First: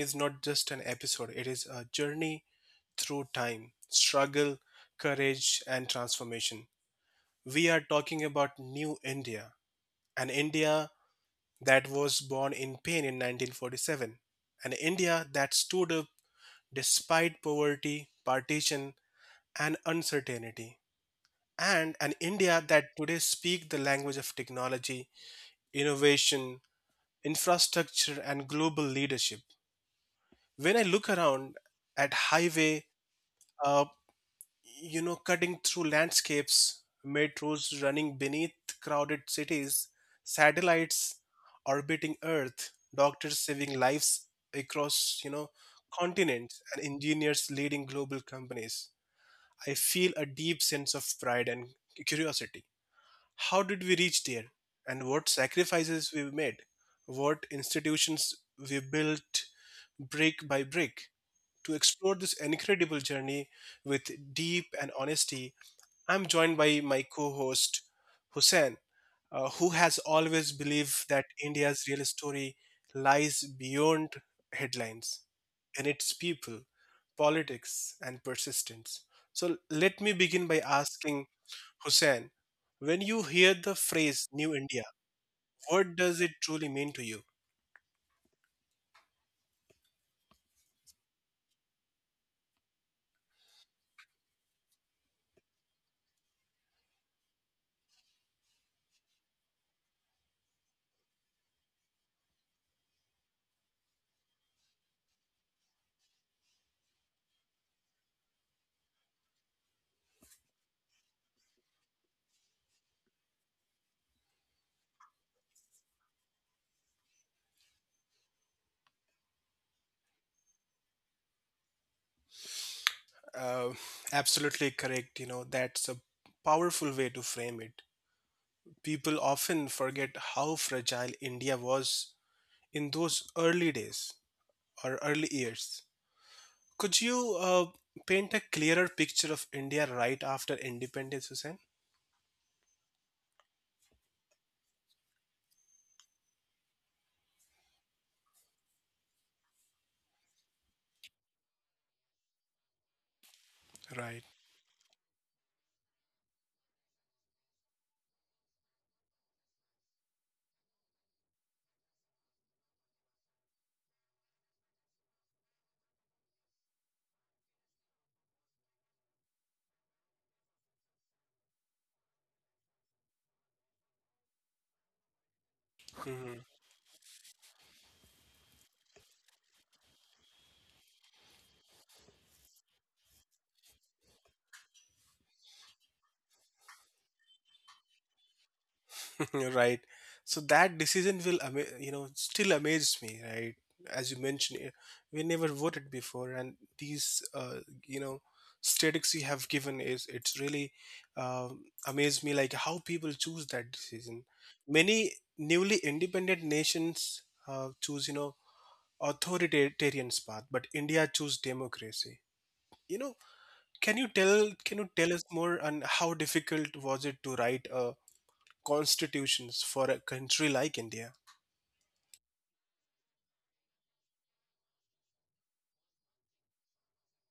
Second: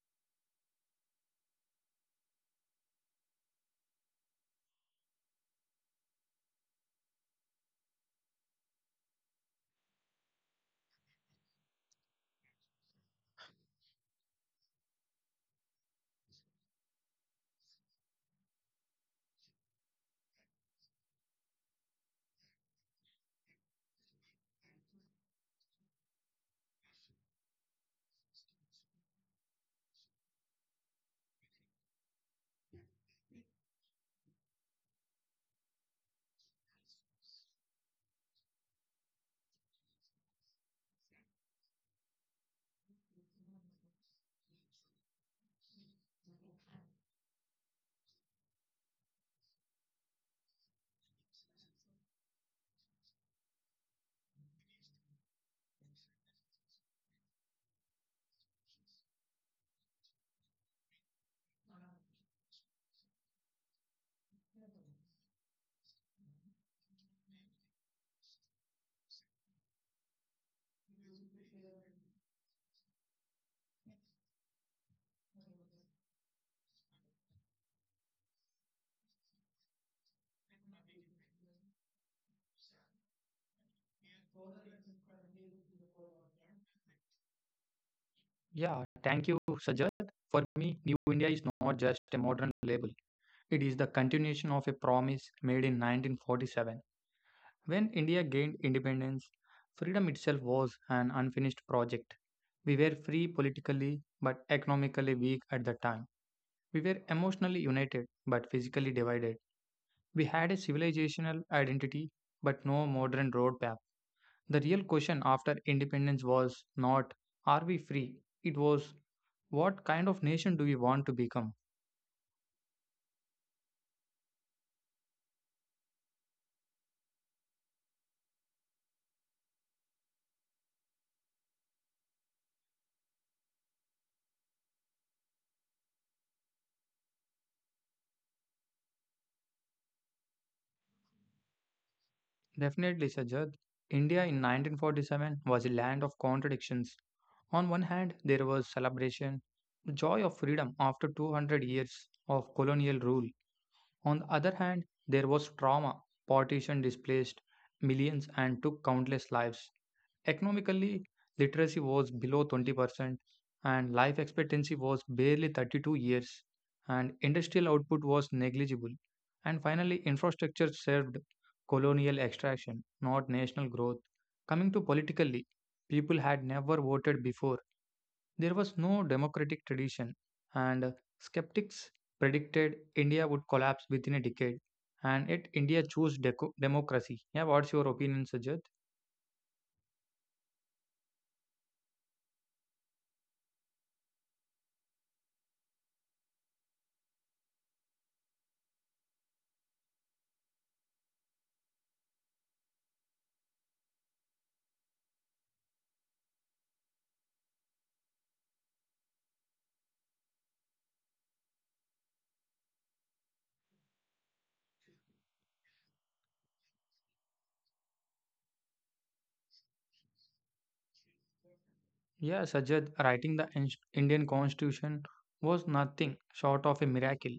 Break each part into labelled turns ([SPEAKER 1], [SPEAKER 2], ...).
[SPEAKER 1] is not just an episode, it is a journey through time, struggle, courage, and transformation. We are talking about New India, an India that was born in pain in 1947, an India that stood up despite poverty, partition, and uncertainty, and an India that today speaks the language of technology, innovation, infrastructure, and global leadership. When I look around at highway, uh, cutting through landscapes, metros running beneath crowded cities, satellites orbiting Earth, doctors saving lives across, continents, and engineers leading global companies, I feel a deep sense of pride and curiosity. How did we reach there? And what sacrifices we made? What institutions we built brick by brick? To explore this incredible journey with deep and honesty, I'm joined by my co host, Hussein, who has always believed that India's real story lies beyond headlines in its people, politics, and persistence. So let me begin by asking Hussein, when you hear the phrase New India, what does it truly mean to you?
[SPEAKER 2] Yeah, thank you, Sajad. For me, New India is not just a modern label. It is the continuation of a promise made in 1947. When India gained independence, freedom itself was an unfinished project. We were free politically but economically weak at the time. We were emotionally united but physically divided. We had a civilizational identity, but no modern road map. The real question after independence was not, are we free? It was, what kind of nation do we want to become?
[SPEAKER 1] Uh, absolutely correct. You know, that's a powerful way to frame it. People often forget how fragile India was in those early days or early years. Could you paint a clearer picture of India right after independence, Hussein?
[SPEAKER 2] Definitely, Sajjad, India in 1947 was a land of contradictions. On one hand, there was celebration, the joy of freedom after 200 years of colonial rule. On the
[SPEAKER 1] Right.
[SPEAKER 2] other hand, there was trauma. Partition displaced millions and took countless lives. Economically, literacy was below 20%, and life expectancy was barely 32 years, and industrial output was negligible. And finally, infrastructure served colonial extraction, not national growth. Coming to politically, people had never voted before. There was no democratic tradition, and skeptics predicted India would collapse within a decade. And yet, India chose democracy. Yeah, what's your opinion, Sajjad?
[SPEAKER 1] You're right. So that decision you know, still amazes me, right? As you mentioned, eh, we never voted before, and these, you know, statistics you have given is it's really amazed me, like how people choose that decision. Many newly independent nations choose, you know, authoritarian path, but India choose democracy. You know, can you tell us more on how difficult was it to write a constitutions for a country like India.
[SPEAKER 2] Yeah, Sajjad, writing the Indian Constitution was nothing short of a miracle.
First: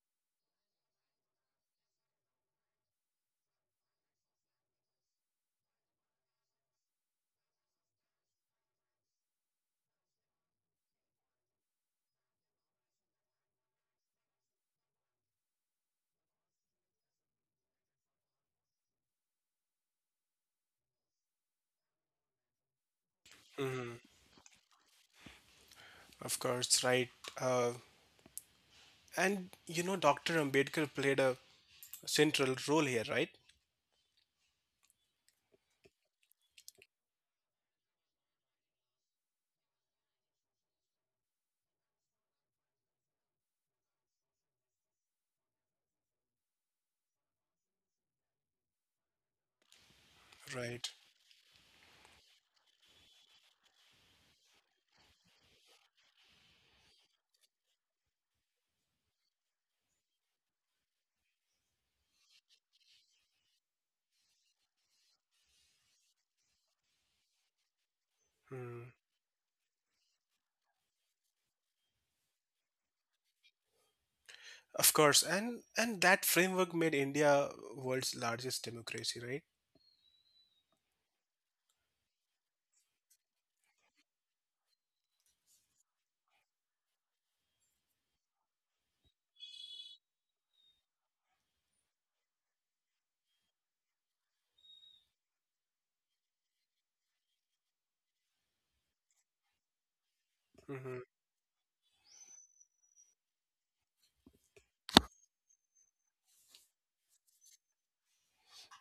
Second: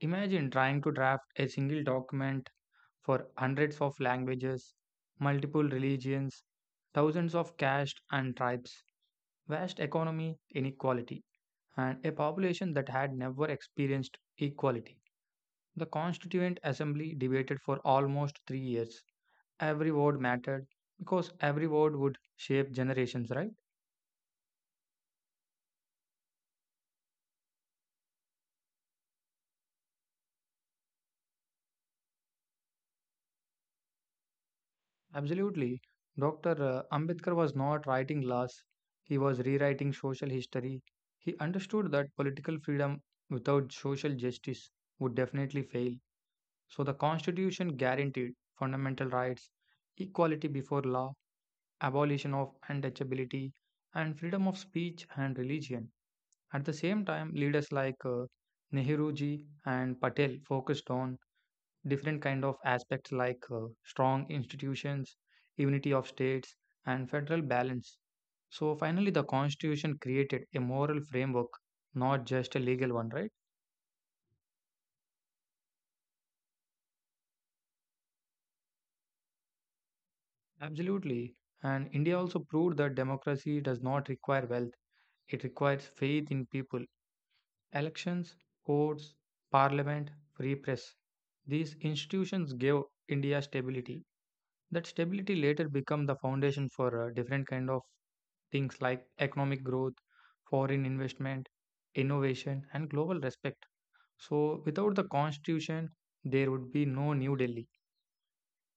[SPEAKER 2] Imagine trying to draft a single document for hundreds of languages, multiple religions, thousands of castes and tribes, vast economy inequality, and a population that had never experienced equality. The Constituent Assembly debated for almost 3 years. Every word mattered because every word would shape generations, right?
[SPEAKER 1] Hmm. Of course, right. Uh, and you know, Dr. Ambedkar played a central role here, right?
[SPEAKER 2] Absolutely. Dr. Ambedkar was not writing laws, he was rewriting social history. He understood that political freedom without social justice would definitely fail. So the Constitution guaranteed fundamental rights, equality before
[SPEAKER 1] Right.
[SPEAKER 2] law, abolition of untouchability, and freedom of speech and religion. At the same time, leaders like Nehruji and Patel focused on different kind of aspects like strong institutions, unity of states, and federal balance. So
[SPEAKER 1] Hmm.
[SPEAKER 2] finally, the Constitution created a moral framework, not just a legal one, right?
[SPEAKER 1] Of course, and that framework made India world's largest democracy, right?
[SPEAKER 2] Absolutely. And India also proved that democracy does not require wealth, it requires faith in people. Elections, courts, parliament, free press, these institutions gave India stability. That stability later become the foundation for different kind of things like economic growth, foreign
[SPEAKER 1] Hmm.
[SPEAKER 2] investment, innovation, and global respect. So, without the constitution, there would be no New Delhi.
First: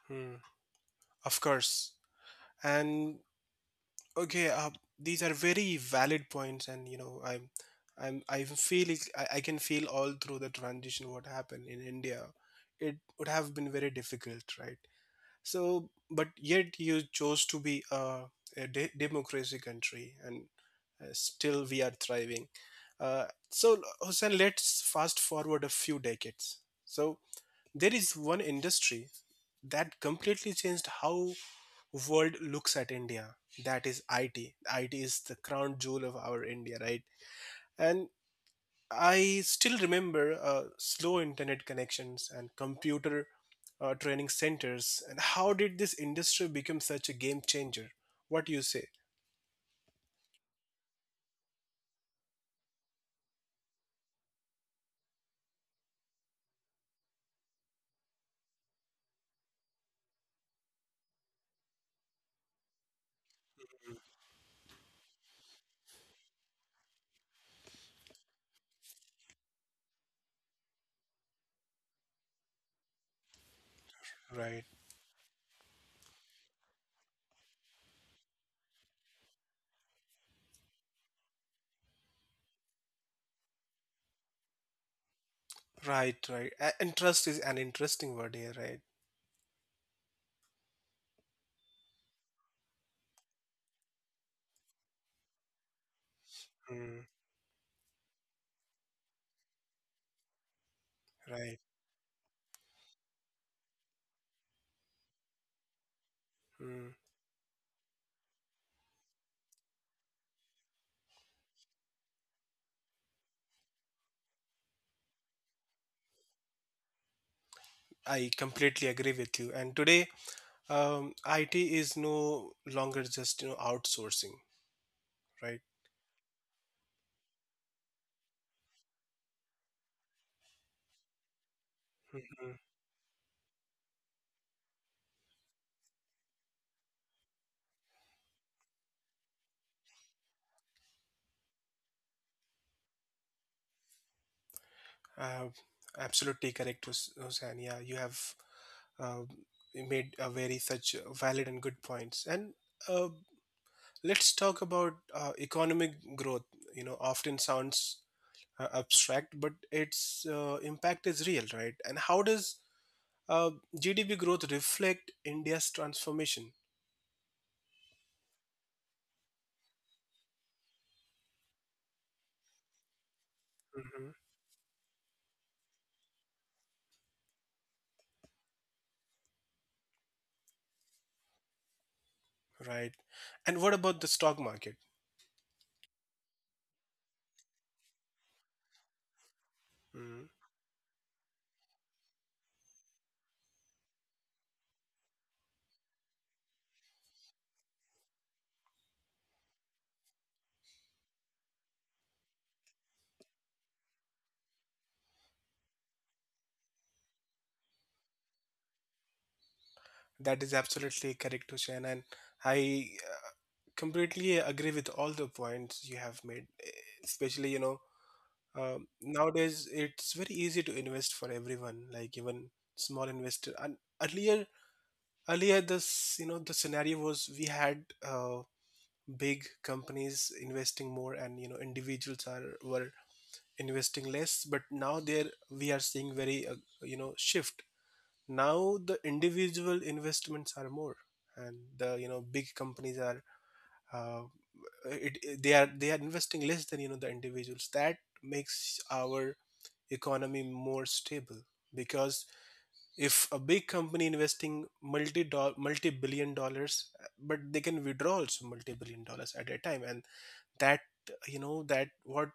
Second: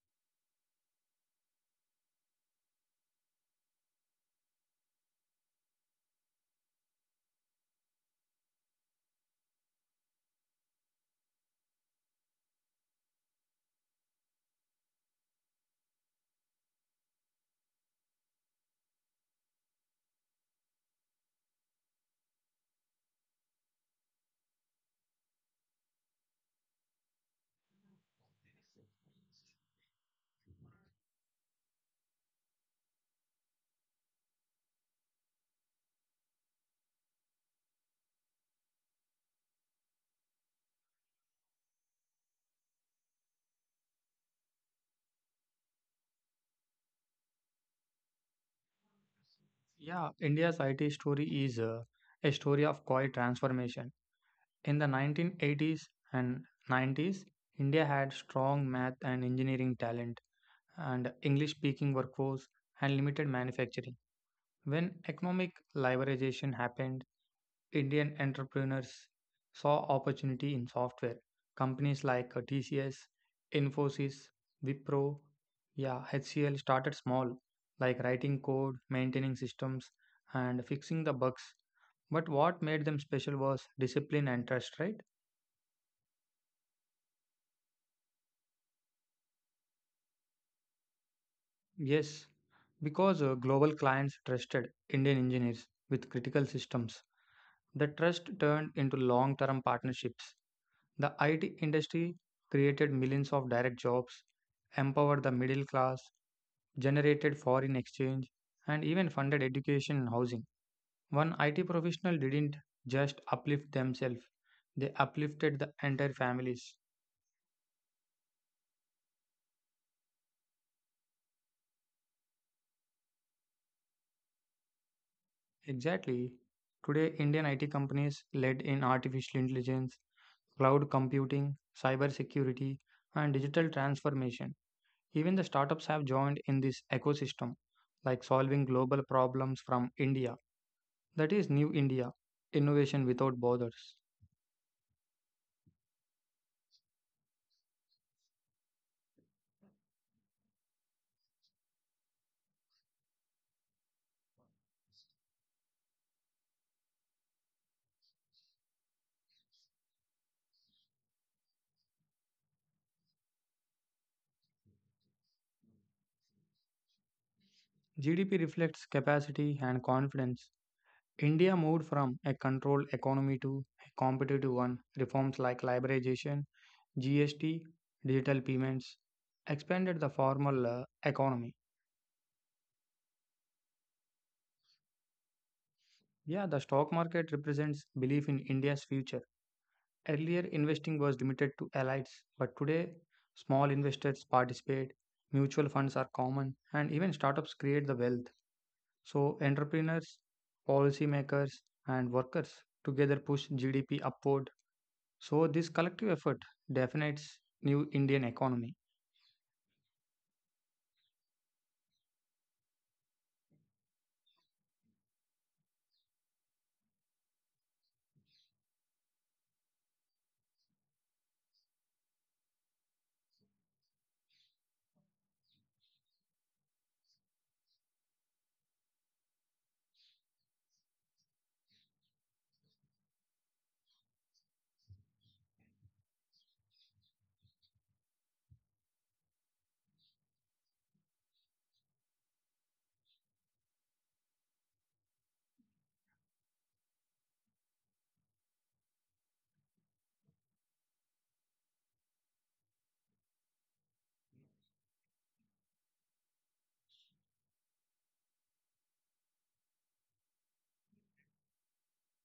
[SPEAKER 1] Hmm. Of course, and okay, these are very valid points, and you know, I'm feeling, I can feel all through the transition what happened in India. It would have been very difficult, right? So, but yet you chose to be a de- democracy country, and still we are thriving. So, Hussein, let's fast forward a few decades. So, there is one industry that completely changed how world looks at India. That is IT. IT is the crown jewel of our India, right? And I still remember slow internet connections and computer training centers. And how did this industry become such a game changer? What do you say?
[SPEAKER 2] Yeah, India's IT story is a story of quiet transformation. In the 1980s and 90s, India had strong math and engineering talent, and English speaking workforce, and limited manufacturing. When economic liberalization happened, Indian entrepreneurs saw opportunity in software. Companies like TCS, Infosys,
[SPEAKER 1] Right,
[SPEAKER 2] Wipro, yeah, HCL started small, like writing code, maintaining systems, and fixing the bugs. But what made them special was discipline and trust, right?
[SPEAKER 1] right. And trust is an interesting word here, right?
[SPEAKER 2] Yes, because global clients trusted Indian engineers with critical
[SPEAKER 1] Mm,
[SPEAKER 2] systems. The trust turned into long term partnerships. The
[SPEAKER 1] right.
[SPEAKER 2] IT industry created millions of direct jobs, empowered the middle class,
[SPEAKER 1] Mm,
[SPEAKER 2] generated foreign exchange, and even funded education and housing. One IT professional didn't just uplift themselves, they uplifted the entire families.
[SPEAKER 1] I completely agree with you. And today, IT is no longer just you know outsourcing, right?
[SPEAKER 2] Exactly. Today, Indian IT companies led in artificial intelligence, cloud computing,
[SPEAKER 1] Mhm.
[SPEAKER 2] cybersecurity, and digital transformation. Even the startups have joined in this ecosystem, like solving global problems from India. That is New India, innovation without borders.
[SPEAKER 1] Uh, absolutely correct, Hussain. Yeah, you have uh, made very such valid and good points. And uh, let's talk about economic growth. You know, often sounds abstract, but its impact is real, right? And how does uh, GDP growth reflect India's transformation?
[SPEAKER 2] GDP reflects capacity and confidence. India moved from a controlled economy to a
[SPEAKER 1] Hmm.
[SPEAKER 2] competitive one. Reforms like liberalization, GST, digital payments, expanded the formal economy.
[SPEAKER 1] Right. And what about the stock market?
[SPEAKER 2] Yeah, the stock market represents belief in India's future.
[SPEAKER 1] Mhm.
[SPEAKER 2] Earlier, investing was limited to elites, but today, small investors participate, mutual funds are common, and even startups create the wealth. So, entrepreneurs, policymakers, and workers together push GDP upward. So, this collective effort defines new Indian economy.
[SPEAKER 1] That is absolutely correct, Hussein. And I completely agree with all the points you have made, especially, you know, um, nowadays, it's very easy to invest for everyone, like even small investor. And earlier this you know the scenario was we had big companies investing more, and you know individuals are were investing less. But now there we are seeing very you know shift. Now the individual investments are more, and the you know big companies are uh, they are investing less than you know the individuals. That makes our economy more stable because if a big company investing multi billion dollars but they can withdraw also multi billion dollars at a time and that you know that what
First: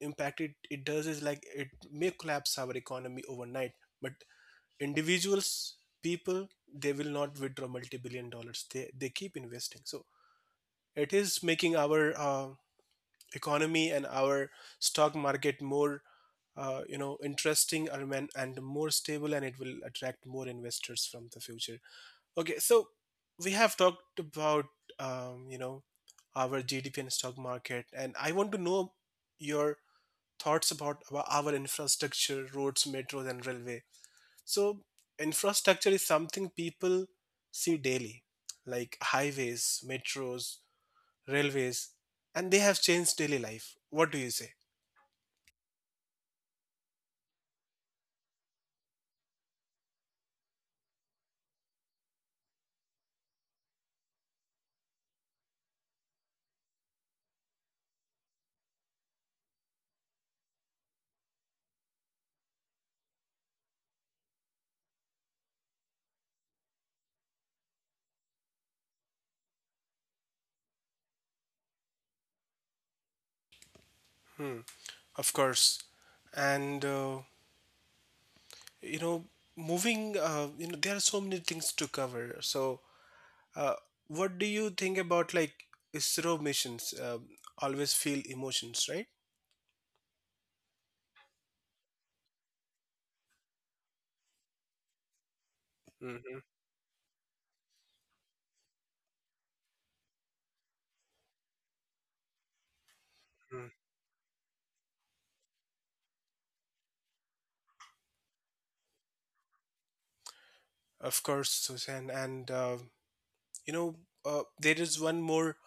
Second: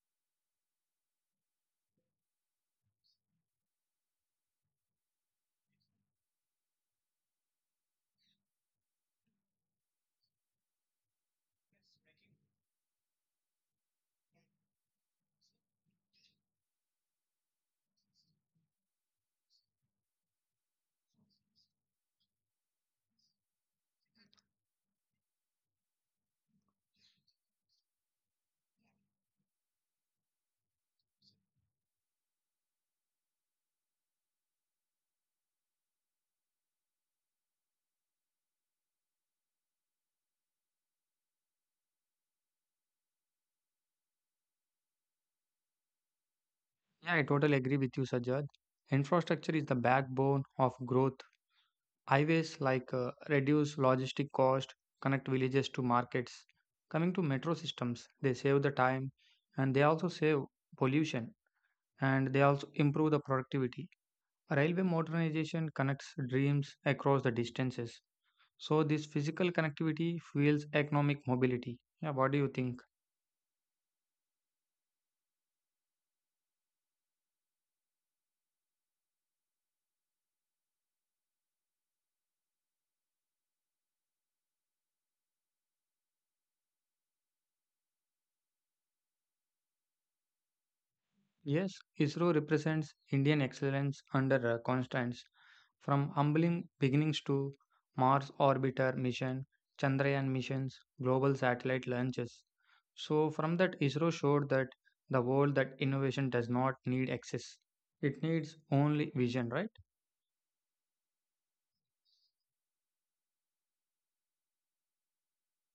[SPEAKER 1] impact it does is like it may collapse our economy overnight but individuals people they will not withdraw multi billion dollars they keep investing so it is making our economy and our stock market more you know interesting and more stable and it will attract more investors from the future. Okay, so we have talked about you know our GDP and stock market and I want to know your thoughts about our infrastructure, roads, metros, and railway. So infrastructure is something people see daily like highways, metros, railways, and they have changed daily life. What do you say?
[SPEAKER 2] Yeah, I totally agree with you, Sajjad. Infrastructure is the backbone of growth. Highways like reduce logistic cost, connect villages to markets. Coming to metro systems, they save the time and they also save pollution and they also improve the productivity. Railway modernization connects dreams across the distances. So this physical connectivity fuels economic mobility. Yeah, what do you think?
[SPEAKER 1] Hmm. Of course, and you know you know there are so many things to cover, so uh, what do you think about like ISRO missions? Um, always feel emotions, right?
[SPEAKER 2] Yes, ISRO represents Indian excellence under constraints. From
[SPEAKER 1] Mm-hmm.
[SPEAKER 2] humbling beginnings to Mars orbiter mission, Chandrayaan missions, global satellite launches. So, from that, ISRO showed that the world that innovation does not need access, it needs only vision, right?
[SPEAKER 1] Of course, Suzanne, and you know there is one more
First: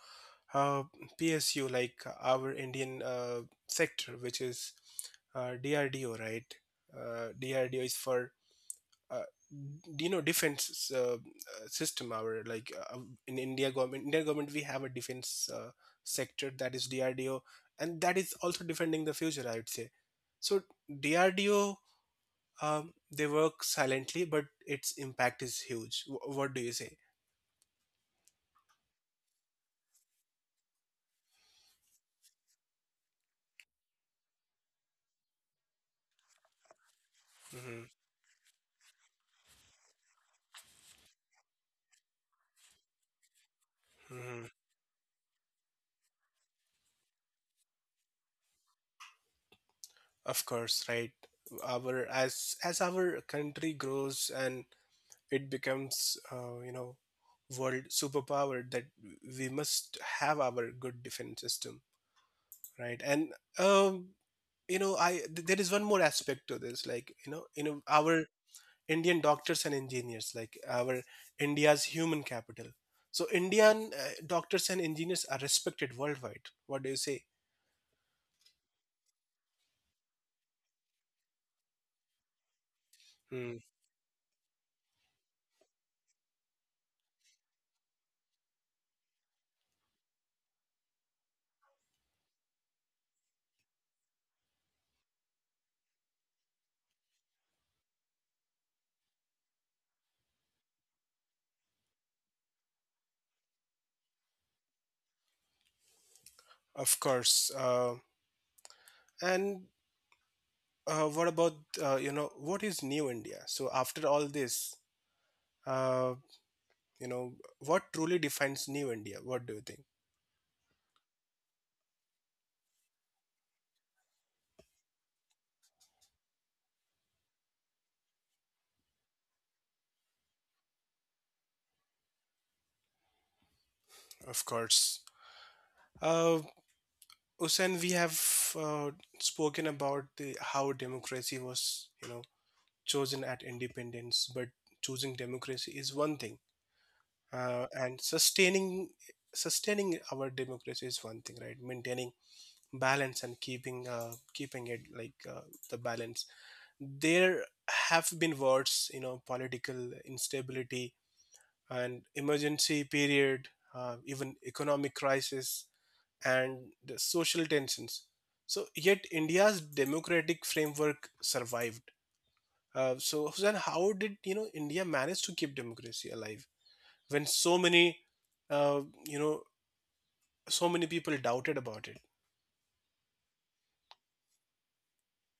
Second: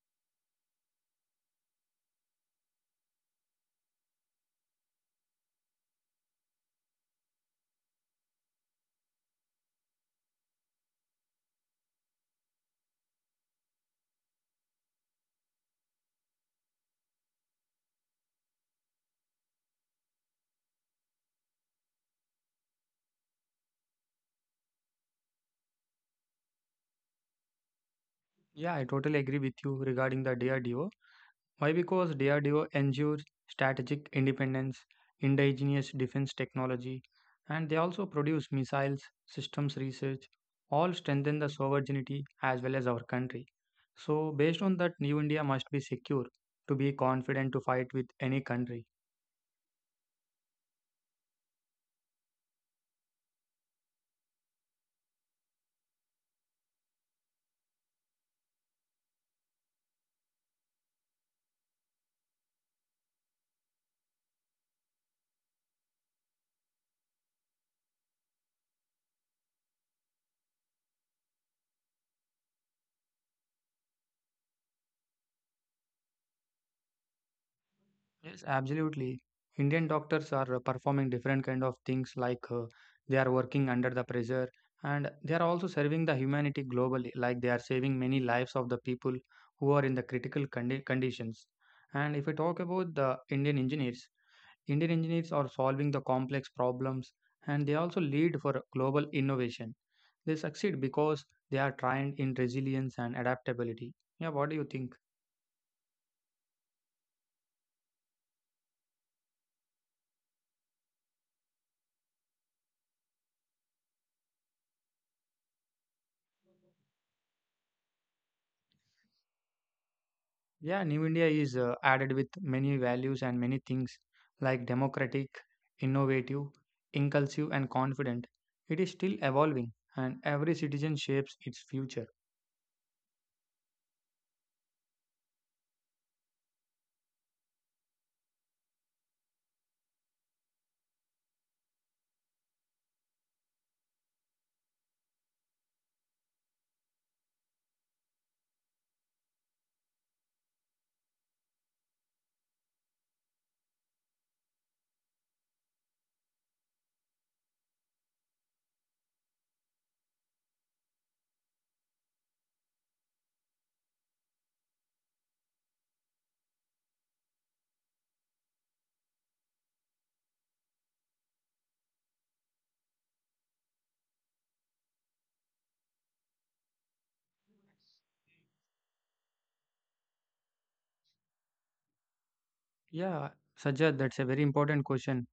[SPEAKER 1] uh, PSU like our Indian sector which is DRDO, right? DRDO is for uh, defense system, our like in india government, Indian government, we have a defense sector, that is DRDO, and that is also defending the future, I would say. So DRDO, they work silently but its impact is huge. What do you say?
[SPEAKER 2] Yeah, I totally agree with you regarding the DRDO. Why? Because DRDO ensures strategic independence, indigenous defense technology, and they
[SPEAKER 1] Hmm.
[SPEAKER 2] also produce missiles, systems research, all strengthen the sovereignty as well as our country. So,
[SPEAKER 1] Hmm.
[SPEAKER 2] based on that, New India must be secure to be confident to fight with any country.
[SPEAKER 1] Of course, right, our as our country grows and it becomes you know world superpower that we must have our good defense system, right? And um, you know there is one more aspect to this, like you know our Indian doctors and engineers, like our India's human capital. So Indian doctors and engineers are respected worldwide. What do you say?
[SPEAKER 2] Yes, absolutely. Indian doctors are performing different kind of things like they are
[SPEAKER 1] Hmm,
[SPEAKER 2] working under the pressure and they are also serving the humanity globally, like they are saving many lives of the people who are in the critical condi- conditions. And if we talk about the Indian engineers are solving the complex problems and they also lead for global innovation. They succeed because they are trained in resilience and adaptability. Yeah, what do you think?
[SPEAKER 1] of course and what about what is new India? So after all this, uh, you know what truly defines new India? What do you think?
[SPEAKER 2] Yeah, New India is added with many values and many things like democratic, innovative, inclusive, and confident. It is still evolving, and every citizen shapes its future.
[SPEAKER 1] Of course. Uh, Usain, we have uh, spoken about the how democracy was, you know, chosen at independence, but choosing democracy is one thing, and sustaining our democracy is one thing, right? Maintaining balance and keeping it like the balance. There have been wars, you know, political instability and emergency period, even economic crisis and the social tensions. So, yet India's democratic framework survived. So, then how did you know India manage to keep democracy alive when so many, uh, you know, so many people doubted about it?
[SPEAKER 2] Yeah, Sajjad, that's a very important question,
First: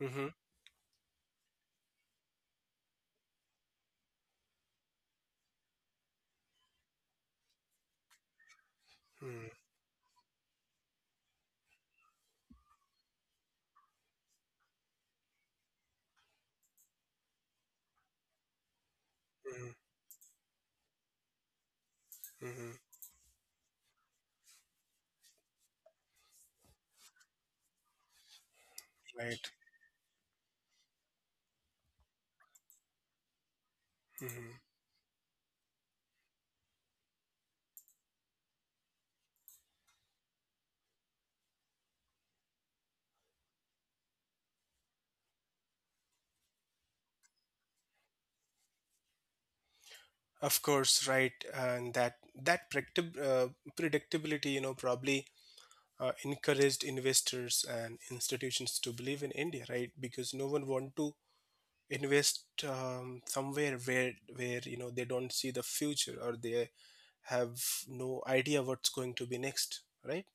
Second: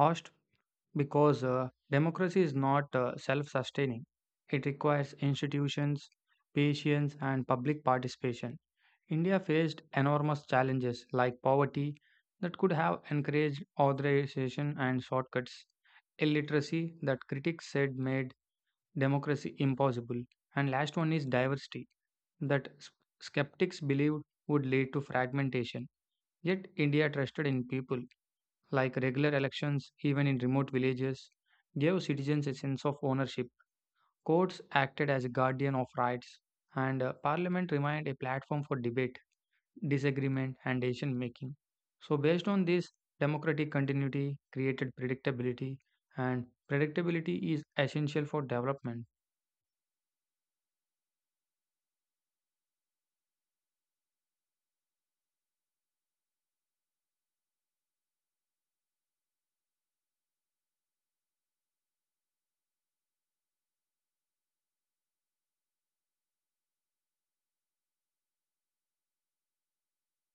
[SPEAKER 1] Hmm.
[SPEAKER 2] because democracy is not self sustaining. It requires institutions, patience, and public participation. India
[SPEAKER 1] Hmm.
[SPEAKER 2] faced enormous challenges like poverty that could have encouraged authorization and shortcuts, illiteracy that critics said made democracy
[SPEAKER 1] Hmm.
[SPEAKER 2] impossible, and last one is diversity that
[SPEAKER 1] Hmm.
[SPEAKER 2] skeptics believed would lead to fragmentation. Yet India trusted in people, like regular
[SPEAKER 1] Right.
[SPEAKER 2] elections, even in remote villages, gave citizens a sense of ownership. Courts
[SPEAKER 1] Hmm.
[SPEAKER 2] acted as a guardian of rights, and parliament remained a platform for debate, disagreement, and decision making. So, based on this, democratic continuity created predictability, and predictability is essential for development.
[SPEAKER 1] Of course, right, and that predictability, you know, probably encouraged investors and institutions to believe in India, right? Because no one want to invest somewhere where you know they don't see the future or they have no idea what's going to be next, right?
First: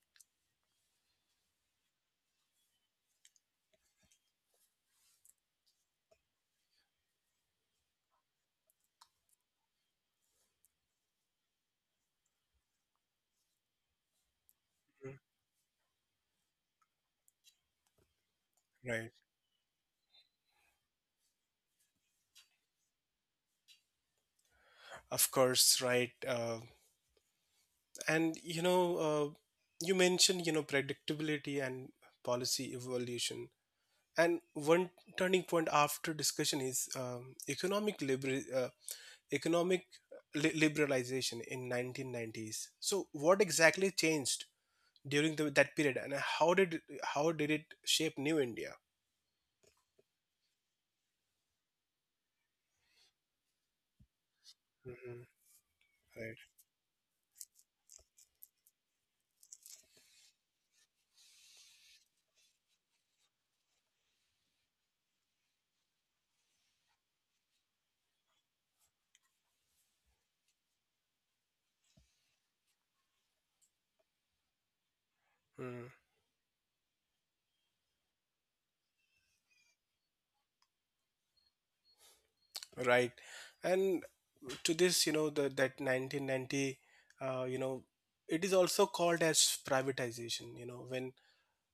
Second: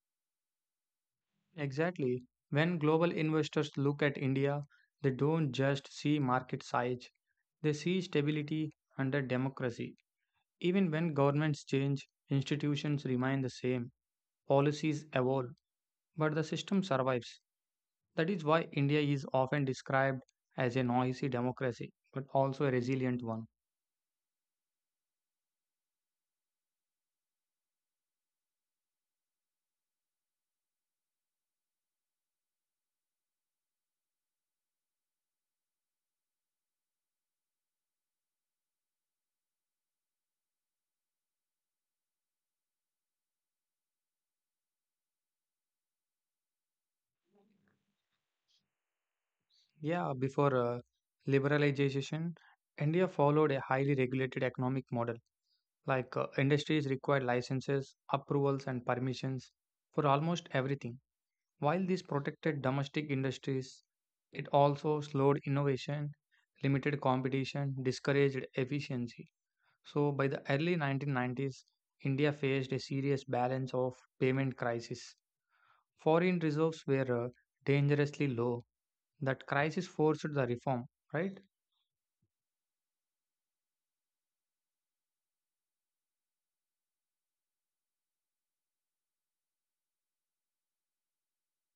[SPEAKER 2] Exactly. When global investors look at India, they don't just see market size, they see stability under democracy. Even when governments change, institutions remain the same, policies
[SPEAKER 1] Mm.
[SPEAKER 2] evolve, but the system survives. That is why India
[SPEAKER 1] Right.
[SPEAKER 2] is often described as a noisy democracy, but also a resilient one.
[SPEAKER 1] Of course, right. And you know uh, you mentioned you know predictability and policy evolution, and one turning point after discussion is economic liberalization in 1990s. So what exactly changed during that period and how did it shape new India?
[SPEAKER 2] Yeah, before liberalization, India followed a highly regulated economic model.
[SPEAKER 1] Hmm.
[SPEAKER 2] Like
[SPEAKER 1] Right.
[SPEAKER 2] industries required licenses, approvals, and permissions for almost everything. While this protected domestic industries, it also slowed innovation, limited competition, discouraged efficiency. So, by the early 1990s, India faced a serious balance of payment crisis.
[SPEAKER 1] Mm,
[SPEAKER 2] Foreign reserves were dangerously low. That crisis forced the reform, right?
[SPEAKER 1] right. And to this, you know, the that 1990, uh, you know, it is also called as privatization. You know, when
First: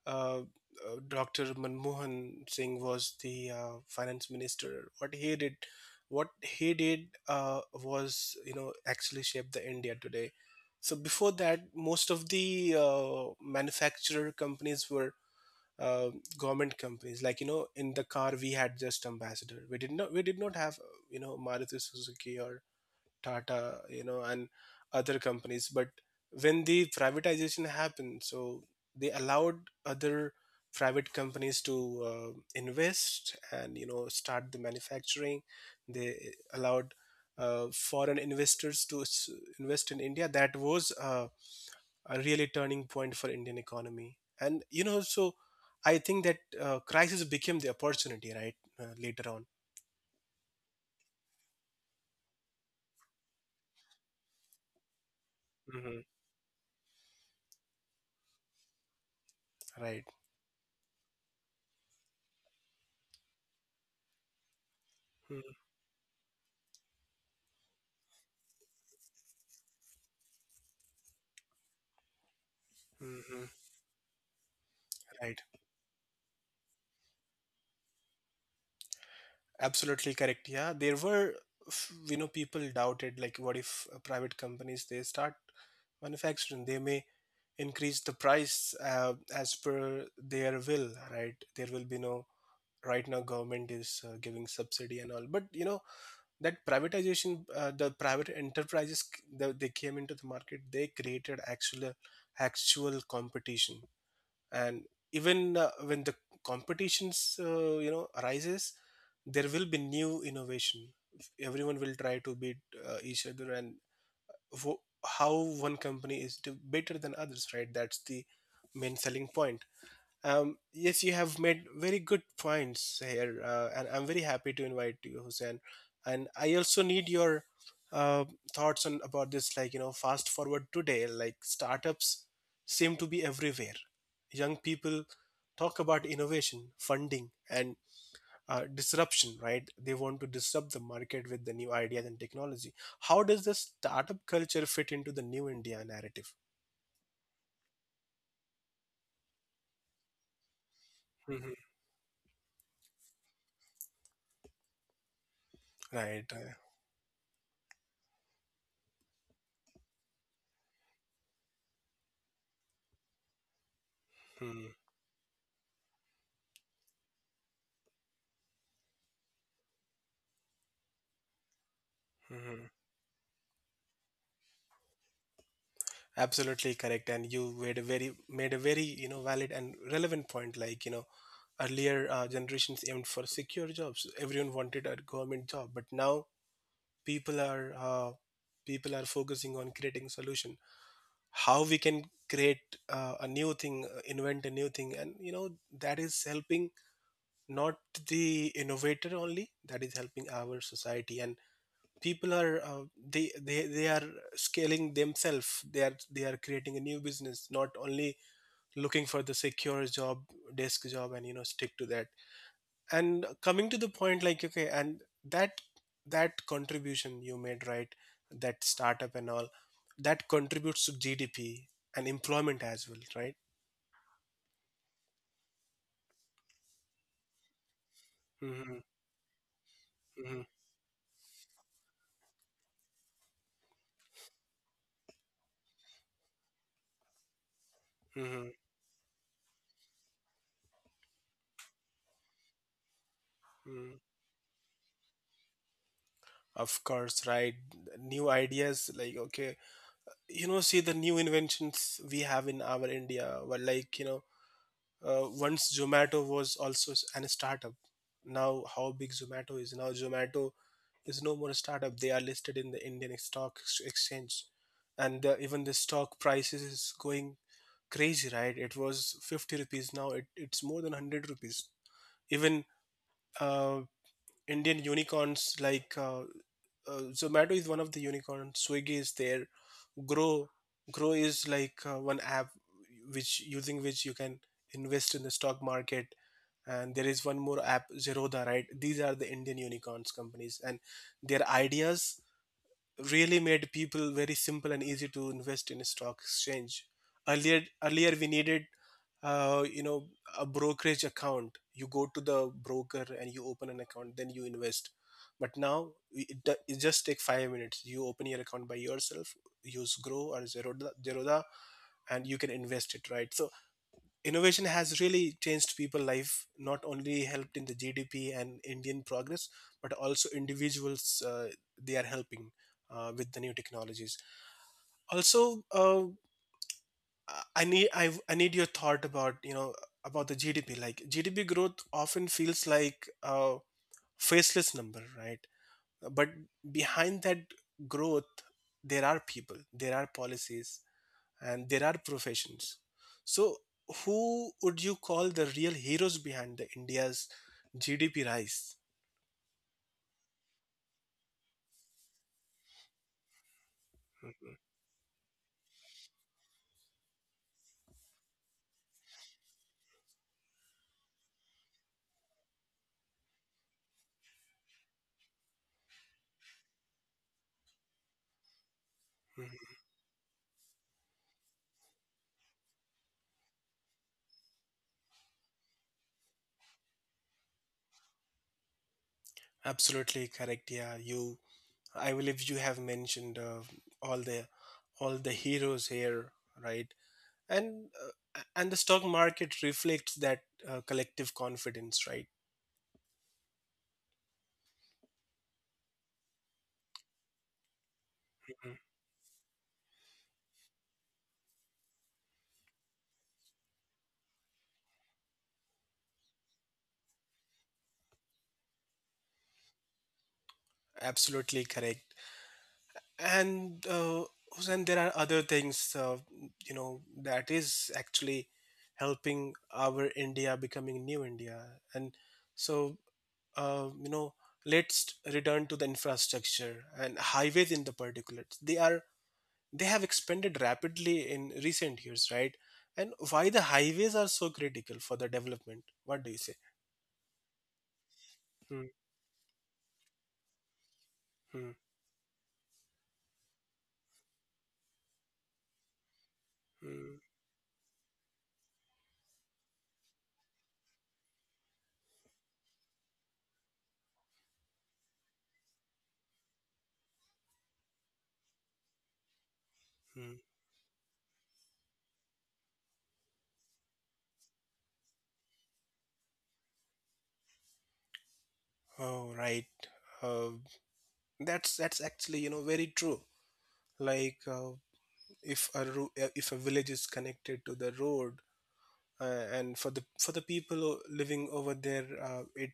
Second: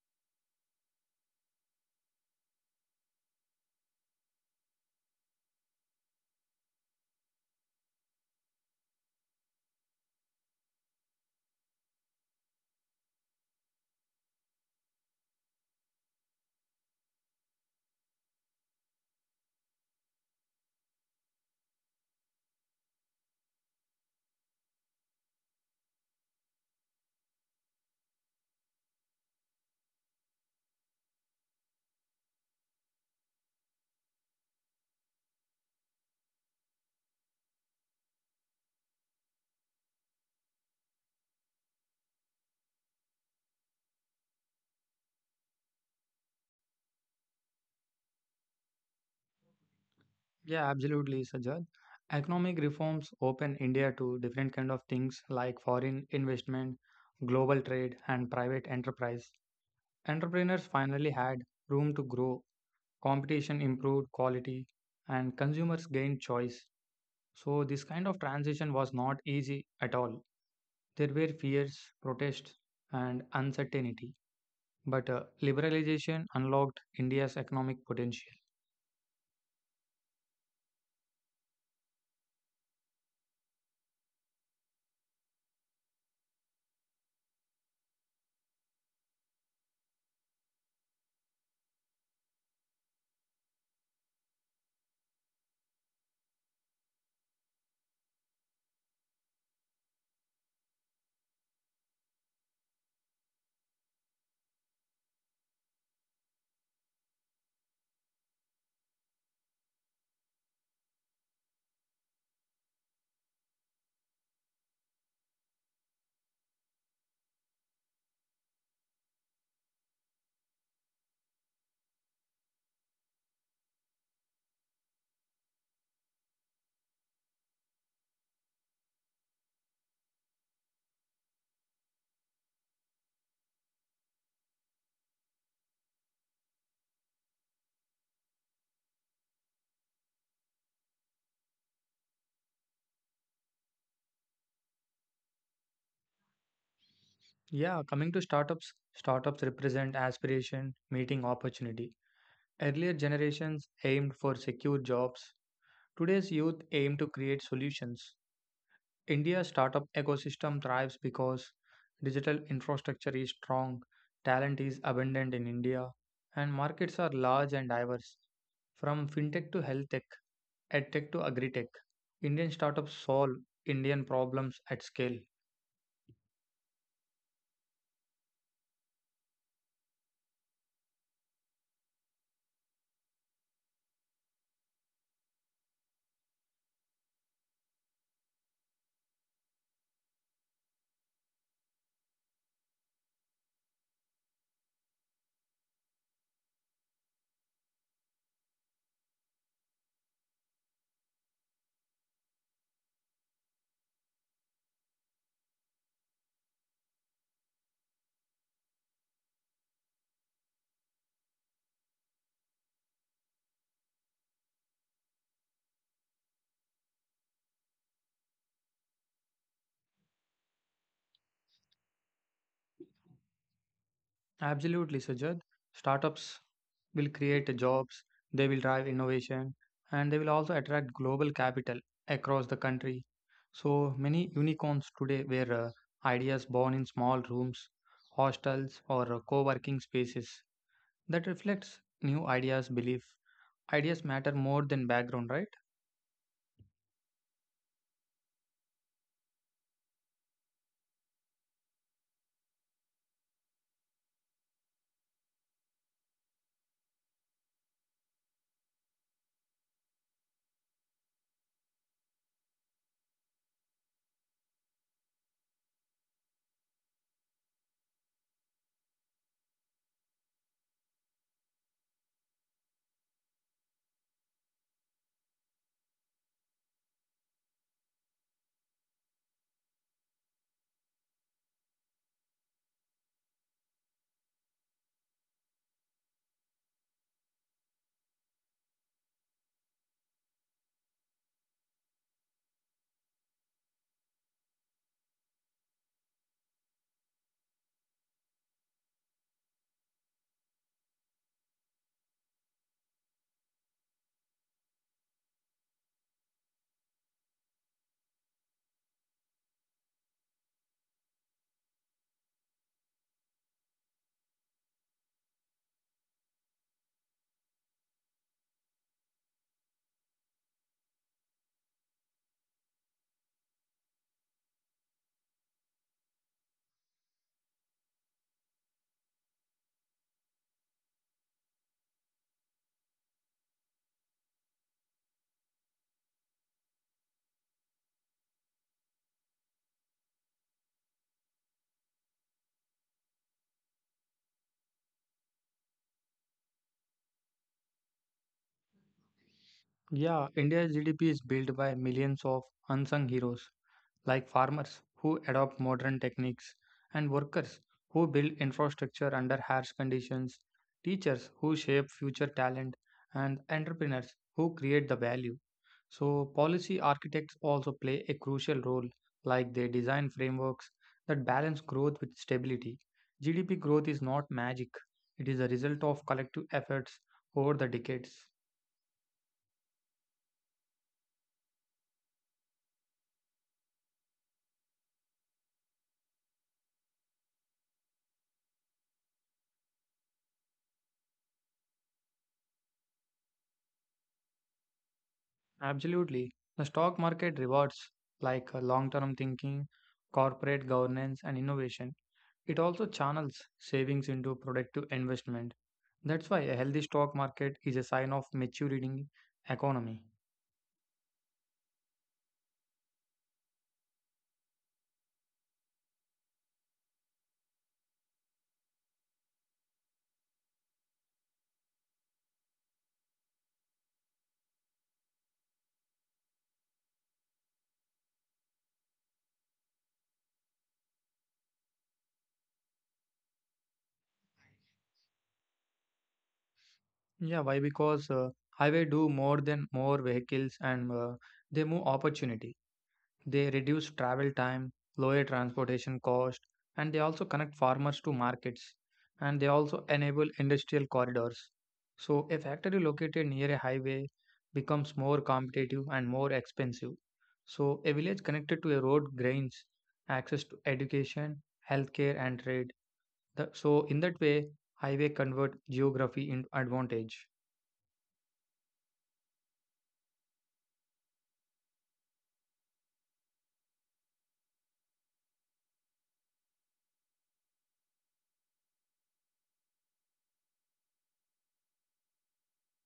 [SPEAKER 1] uh, Dr. Manmohan Singh was the finance minister, what he did was, you know, actually shaped the India today. So before that, most of the manufacturer companies were uh, government companies, like you know in the car we had just ambassador, we did not have maruti suzuki or tata, you know, and other companies. But when the privatization happened, so they allowed other private companies to invest and you know start the manufacturing. They allowed foreign investors to invest in india. That was a really turning point for Indian economy. And you know, so I think that crisis became the opportunity, right? Later on,
[SPEAKER 2] Yeah, absolutely, Sajjad. Economic reforms open India to different kind of things like foreign
[SPEAKER 1] hmm,
[SPEAKER 2] investment, global trade, and private enterprise.
[SPEAKER 1] right?
[SPEAKER 2] Entrepreneurs finally had room to grow, competition improved quality, and consumers gained choice. So this kind of transition was not easy at all. There were fears, protests, and
[SPEAKER 1] Mm-hmm.
[SPEAKER 2] uncertainty. But
[SPEAKER 1] Right.
[SPEAKER 2] liberalization unlocked India's economic potential.
[SPEAKER 1] Absolutely correct. Yeah, you know, people doubted like, what if private companies they start manufacturing, they may increase the price as per their will, right? There will be no. Right now, government is giving subsidy and all, but you know, that privatization, the private enterprises, they came into the market, they created actual competition, and even when the competitions you know arises, there will be new innovation, everyone will try to beat each other, and wh- how one company is to better than others, right? That's the main selling point. Um, yes, you have made very good points here, and I'm very happy to invite you, Hussein. And I also need your uh, thoughts on about this. Like you know, fast forward today, like startups seem to be everywhere. Young people talk about innovation, funding, and disruption. Right? They want to disrupt the market with the new ideas and technology. How does the startup culture fit into the new India narrative?
[SPEAKER 2] Yeah, coming to startups, startups represent aspiration meeting
[SPEAKER 1] Hmm.
[SPEAKER 2] opportunity. Earlier generations aimed for secure jobs. Today's
[SPEAKER 1] Right.
[SPEAKER 2] youth aim to create solutions. India's startup ecosystem thrives because digital infrastructure is strong, talent
[SPEAKER 1] Hmm.
[SPEAKER 2] is abundant in India, and markets are large and diverse. From fintech to health tech, edtech to agri tech, Indian
[SPEAKER 1] Mhm.
[SPEAKER 2] startups solve Indian problems at scale.
[SPEAKER 1] Absolutely correct, and you made a very valid and relevant point. Like earlier generations aimed for secure jobs. Everyone wanted a government job, but now people are uh, people are focusing on creating solution. How we can create a new thing, invent a new thing, and that is helping not the innovator only. That is helping our society, and people are they are scaling themselves. They are, they are creating a new business, not only looking for the secure job, desk job, and stick to that. And coming to the point, like okay, and that contribution you made, right? That startup and all, that contributes to GDP and employment as well, right?
[SPEAKER 2] Absolutely, Sajad. Startups will create jobs, they will
[SPEAKER 1] Hmm.
[SPEAKER 2] drive innovation, and they will
[SPEAKER 1] Hmm.
[SPEAKER 2] also attract global capital across the country. So many unicorns today were ideas born in small rooms,
[SPEAKER 1] Hmm.
[SPEAKER 2] hostels, or co-working spaces. That reflects new ideas, belief. Ideas
[SPEAKER 1] Hmm.
[SPEAKER 2] matter more than background, right?
[SPEAKER 1] Of course, right? New ideas, like okay, see the new inventions we have in our india. Well, like once zomato was also an startup. Now how big zomato is. Now zomato is no more a startup. They are listed in the indian stock exchange, and even the stock prices is going crazy, right? It was 50 rupees. Now it's more than 100 rupees. Even uh, Indian unicorns, like Zomato is one of the unicorns. Swiggy is there. Grow, Grow is like one app which, using which you can invest in the stock market. And there is one more app, Zerodha, right? These are the Indian unicorns companies, and their ideas really made people very simple and easy to invest in a stock exchange. Earlier we needed, uh, you know, a brokerage account. You go to the broker and you open an account, then you invest. But now it just take 5 minutes. You open your account by yourself, use Grow or Zerodha, and you can invest it, right? So innovation has really changed people's life, not only helped in the GDP and indian progress, but also individuals. They are helping with the new technologies. Also, I need your thought about about the GDP. Like GDP growth often feels like a faceless number, right? But behind that growth there are people, there are policies, and there are professions. So, who would you call the real heroes behind the India's GDP rise?
[SPEAKER 2] Yeah, India's GDP is built by millions of unsung heroes like
[SPEAKER 1] Mhm.
[SPEAKER 2] farmers who adopt modern techniques and workers who build infrastructure under harsh conditions, teachers who shape future talent, and entrepreneurs who create the value. So, policy architects also play a crucial role, like they design frameworks that balance growth with stability. GDP growth is not magic, it is a result of collective efforts over the decades.
[SPEAKER 1] Absolutely correct. Yeah, you. I believe you have mentioned all the all the heroes here, right? And and the stock market reflects that collective confidence, right?
[SPEAKER 2] Absolutely. The stock market rewards like
[SPEAKER 1] Mhm.
[SPEAKER 2] long-term thinking, corporate governance, and innovation. It also channels savings into productive investment. That's why a healthy stock market is a sign of maturing economy.
[SPEAKER 1] Absolutely correct. and uh, and there are other things, that is actually helping our india becoming new india. And so, uh, you know let's return to the infrastructure and highways. In the particular, they have expanded rapidly in recent years, right? And why the highways are so critical for the development? What do you say?
[SPEAKER 2] Yeah, why? Because highway
[SPEAKER 1] Hmm.
[SPEAKER 2] do more than more vehicles and they
[SPEAKER 1] Hmm.
[SPEAKER 2] move opportunity. They reduce travel time, lower transportation cost, and they
[SPEAKER 1] Hmm.
[SPEAKER 2] also connect farmers to markets and they also enable industrial corridors. So a factory located near a highway becomes more competitive and more expensive. So a village connected to a road gains access
[SPEAKER 1] Hmm.
[SPEAKER 2] to education, healthcare and trade. So in that way highway convert geography into advantage.
[SPEAKER 1] Oh, right. uh, that's actually, very true. Like if a if a village is connected to the road, and for the, for the people living over there, it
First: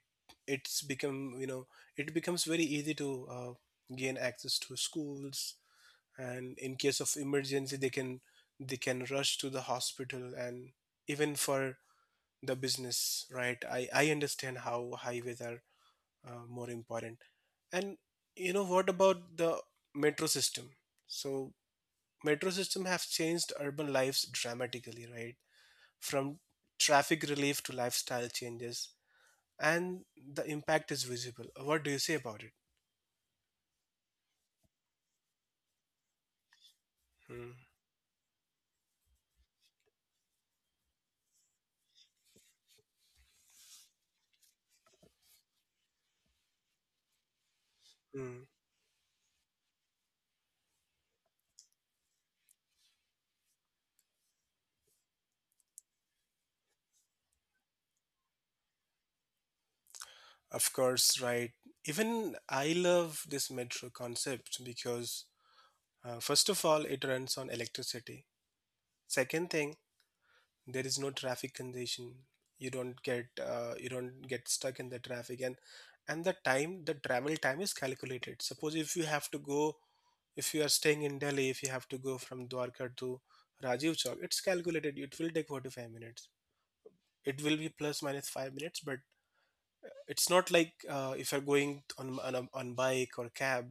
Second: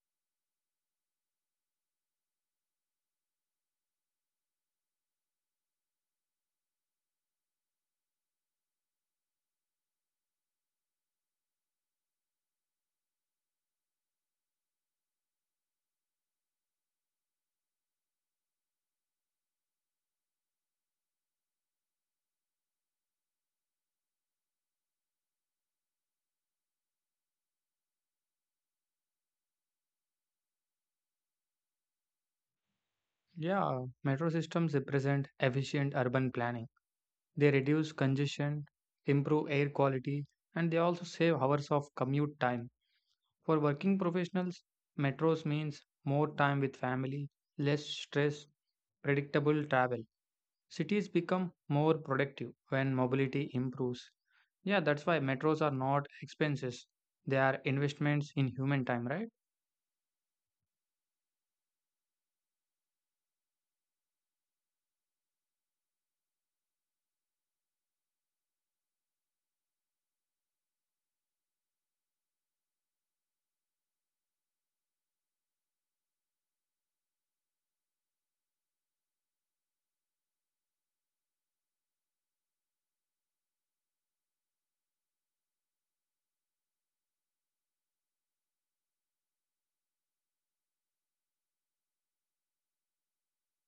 [SPEAKER 1] it's become, it becomes very easy to gain access to schools, and in case of emergency they can, they can rush to the hospital, and even for the business, right? I understand how highways are more important. And what about the metro system? So metro system have changed urban lives dramatically, right? From traffic relief to lifestyle changes, and the impact is visible. What do you say about it?
[SPEAKER 2] Yeah, metro systems represent efficient urban planning.
[SPEAKER 1] Hmm.
[SPEAKER 2] They reduce congestion, improve air quality, and they also save hours of commute time. For working professionals, metros means more time with family, less
[SPEAKER 1] Hmm.
[SPEAKER 2] stress, predictable travel. Cities become more productive when mobility improves. Yeah, that's why metros are not expenses. They are investments in human time, right?
[SPEAKER 1] Of course, right? Even I love this metro concept because, first of all, it runs on electricity. Second thing, there is no traffic congestion. You don't get you don't get stuck in the traffic, and the time, the travel time is calculated. Suppose if you have to go, if you are staying in delhi, if you have to go from dwarka to rajiv chowk, it's calculated it will take 45 minutes. It will be plus minus 5 minutes. But it's not like, if you're going on on bike or cab,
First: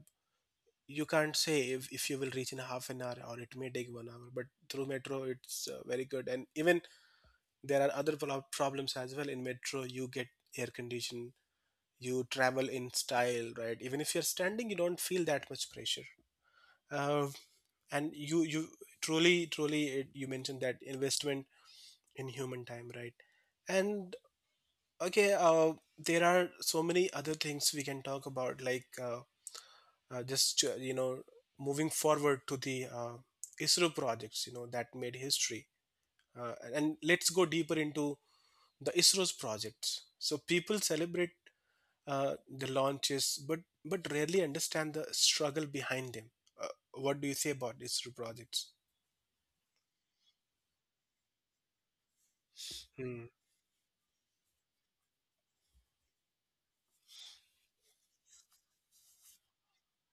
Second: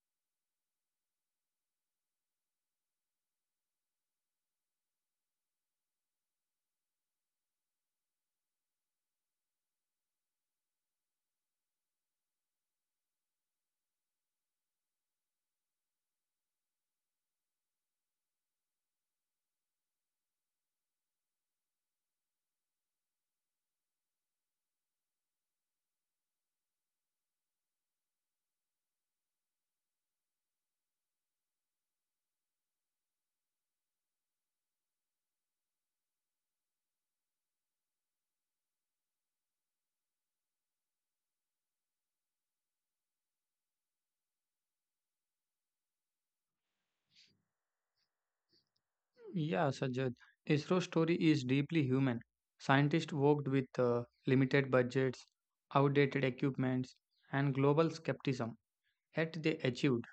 [SPEAKER 1] you can't say if you will reach in half an hour or it may take one hour. But through metro it's very good. And even there are other problems as well. In metro, you get air condition, you travel in style, right? Even if you're standing, you don't feel that much pressure. Uh, and you truly, it, you mentioned that investment in human time, right? And okay, there are so many other things we can talk about, like uh, just uh, you know, moving forward to the ISRO projects, that made history. And let's go deeper into the ISRO's projects. So people celebrate the launches, but rarely understand the struggle behind them. Uh, what do you say about ISRO projects?
[SPEAKER 2] Yeah, Sajjad. ISRO's story is deeply human. Scientists
[SPEAKER 1] Mm.
[SPEAKER 2] worked with limited budgets, outdated equipments, and global skepticism. Yet they achieved.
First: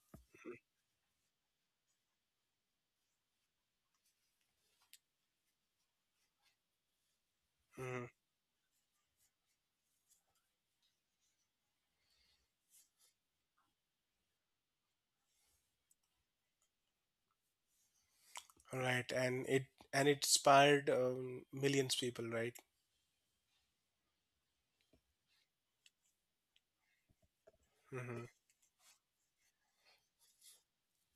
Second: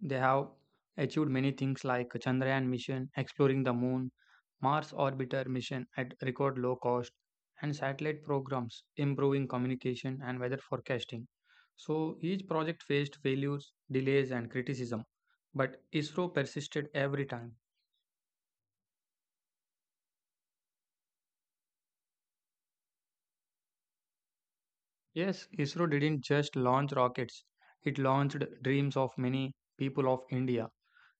[SPEAKER 2] They have achieved many things like Chandrayaan mission, exploring the moon, Mars orbiter mission at record low cost, and
[SPEAKER 1] Mm. Mm.
[SPEAKER 2] satellite programs improving communication and weather forecasting. So each project faced failures, delays, and criticism, but ISRO persisted every time.
[SPEAKER 1] Right, and it, and it inspired millions people, right?
[SPEAKER 2] Yes, ISRO didn't just launch rockets, it
[SPEAKER 1] Hmm.
[SPEAKER 2] launched dreams of many people of India.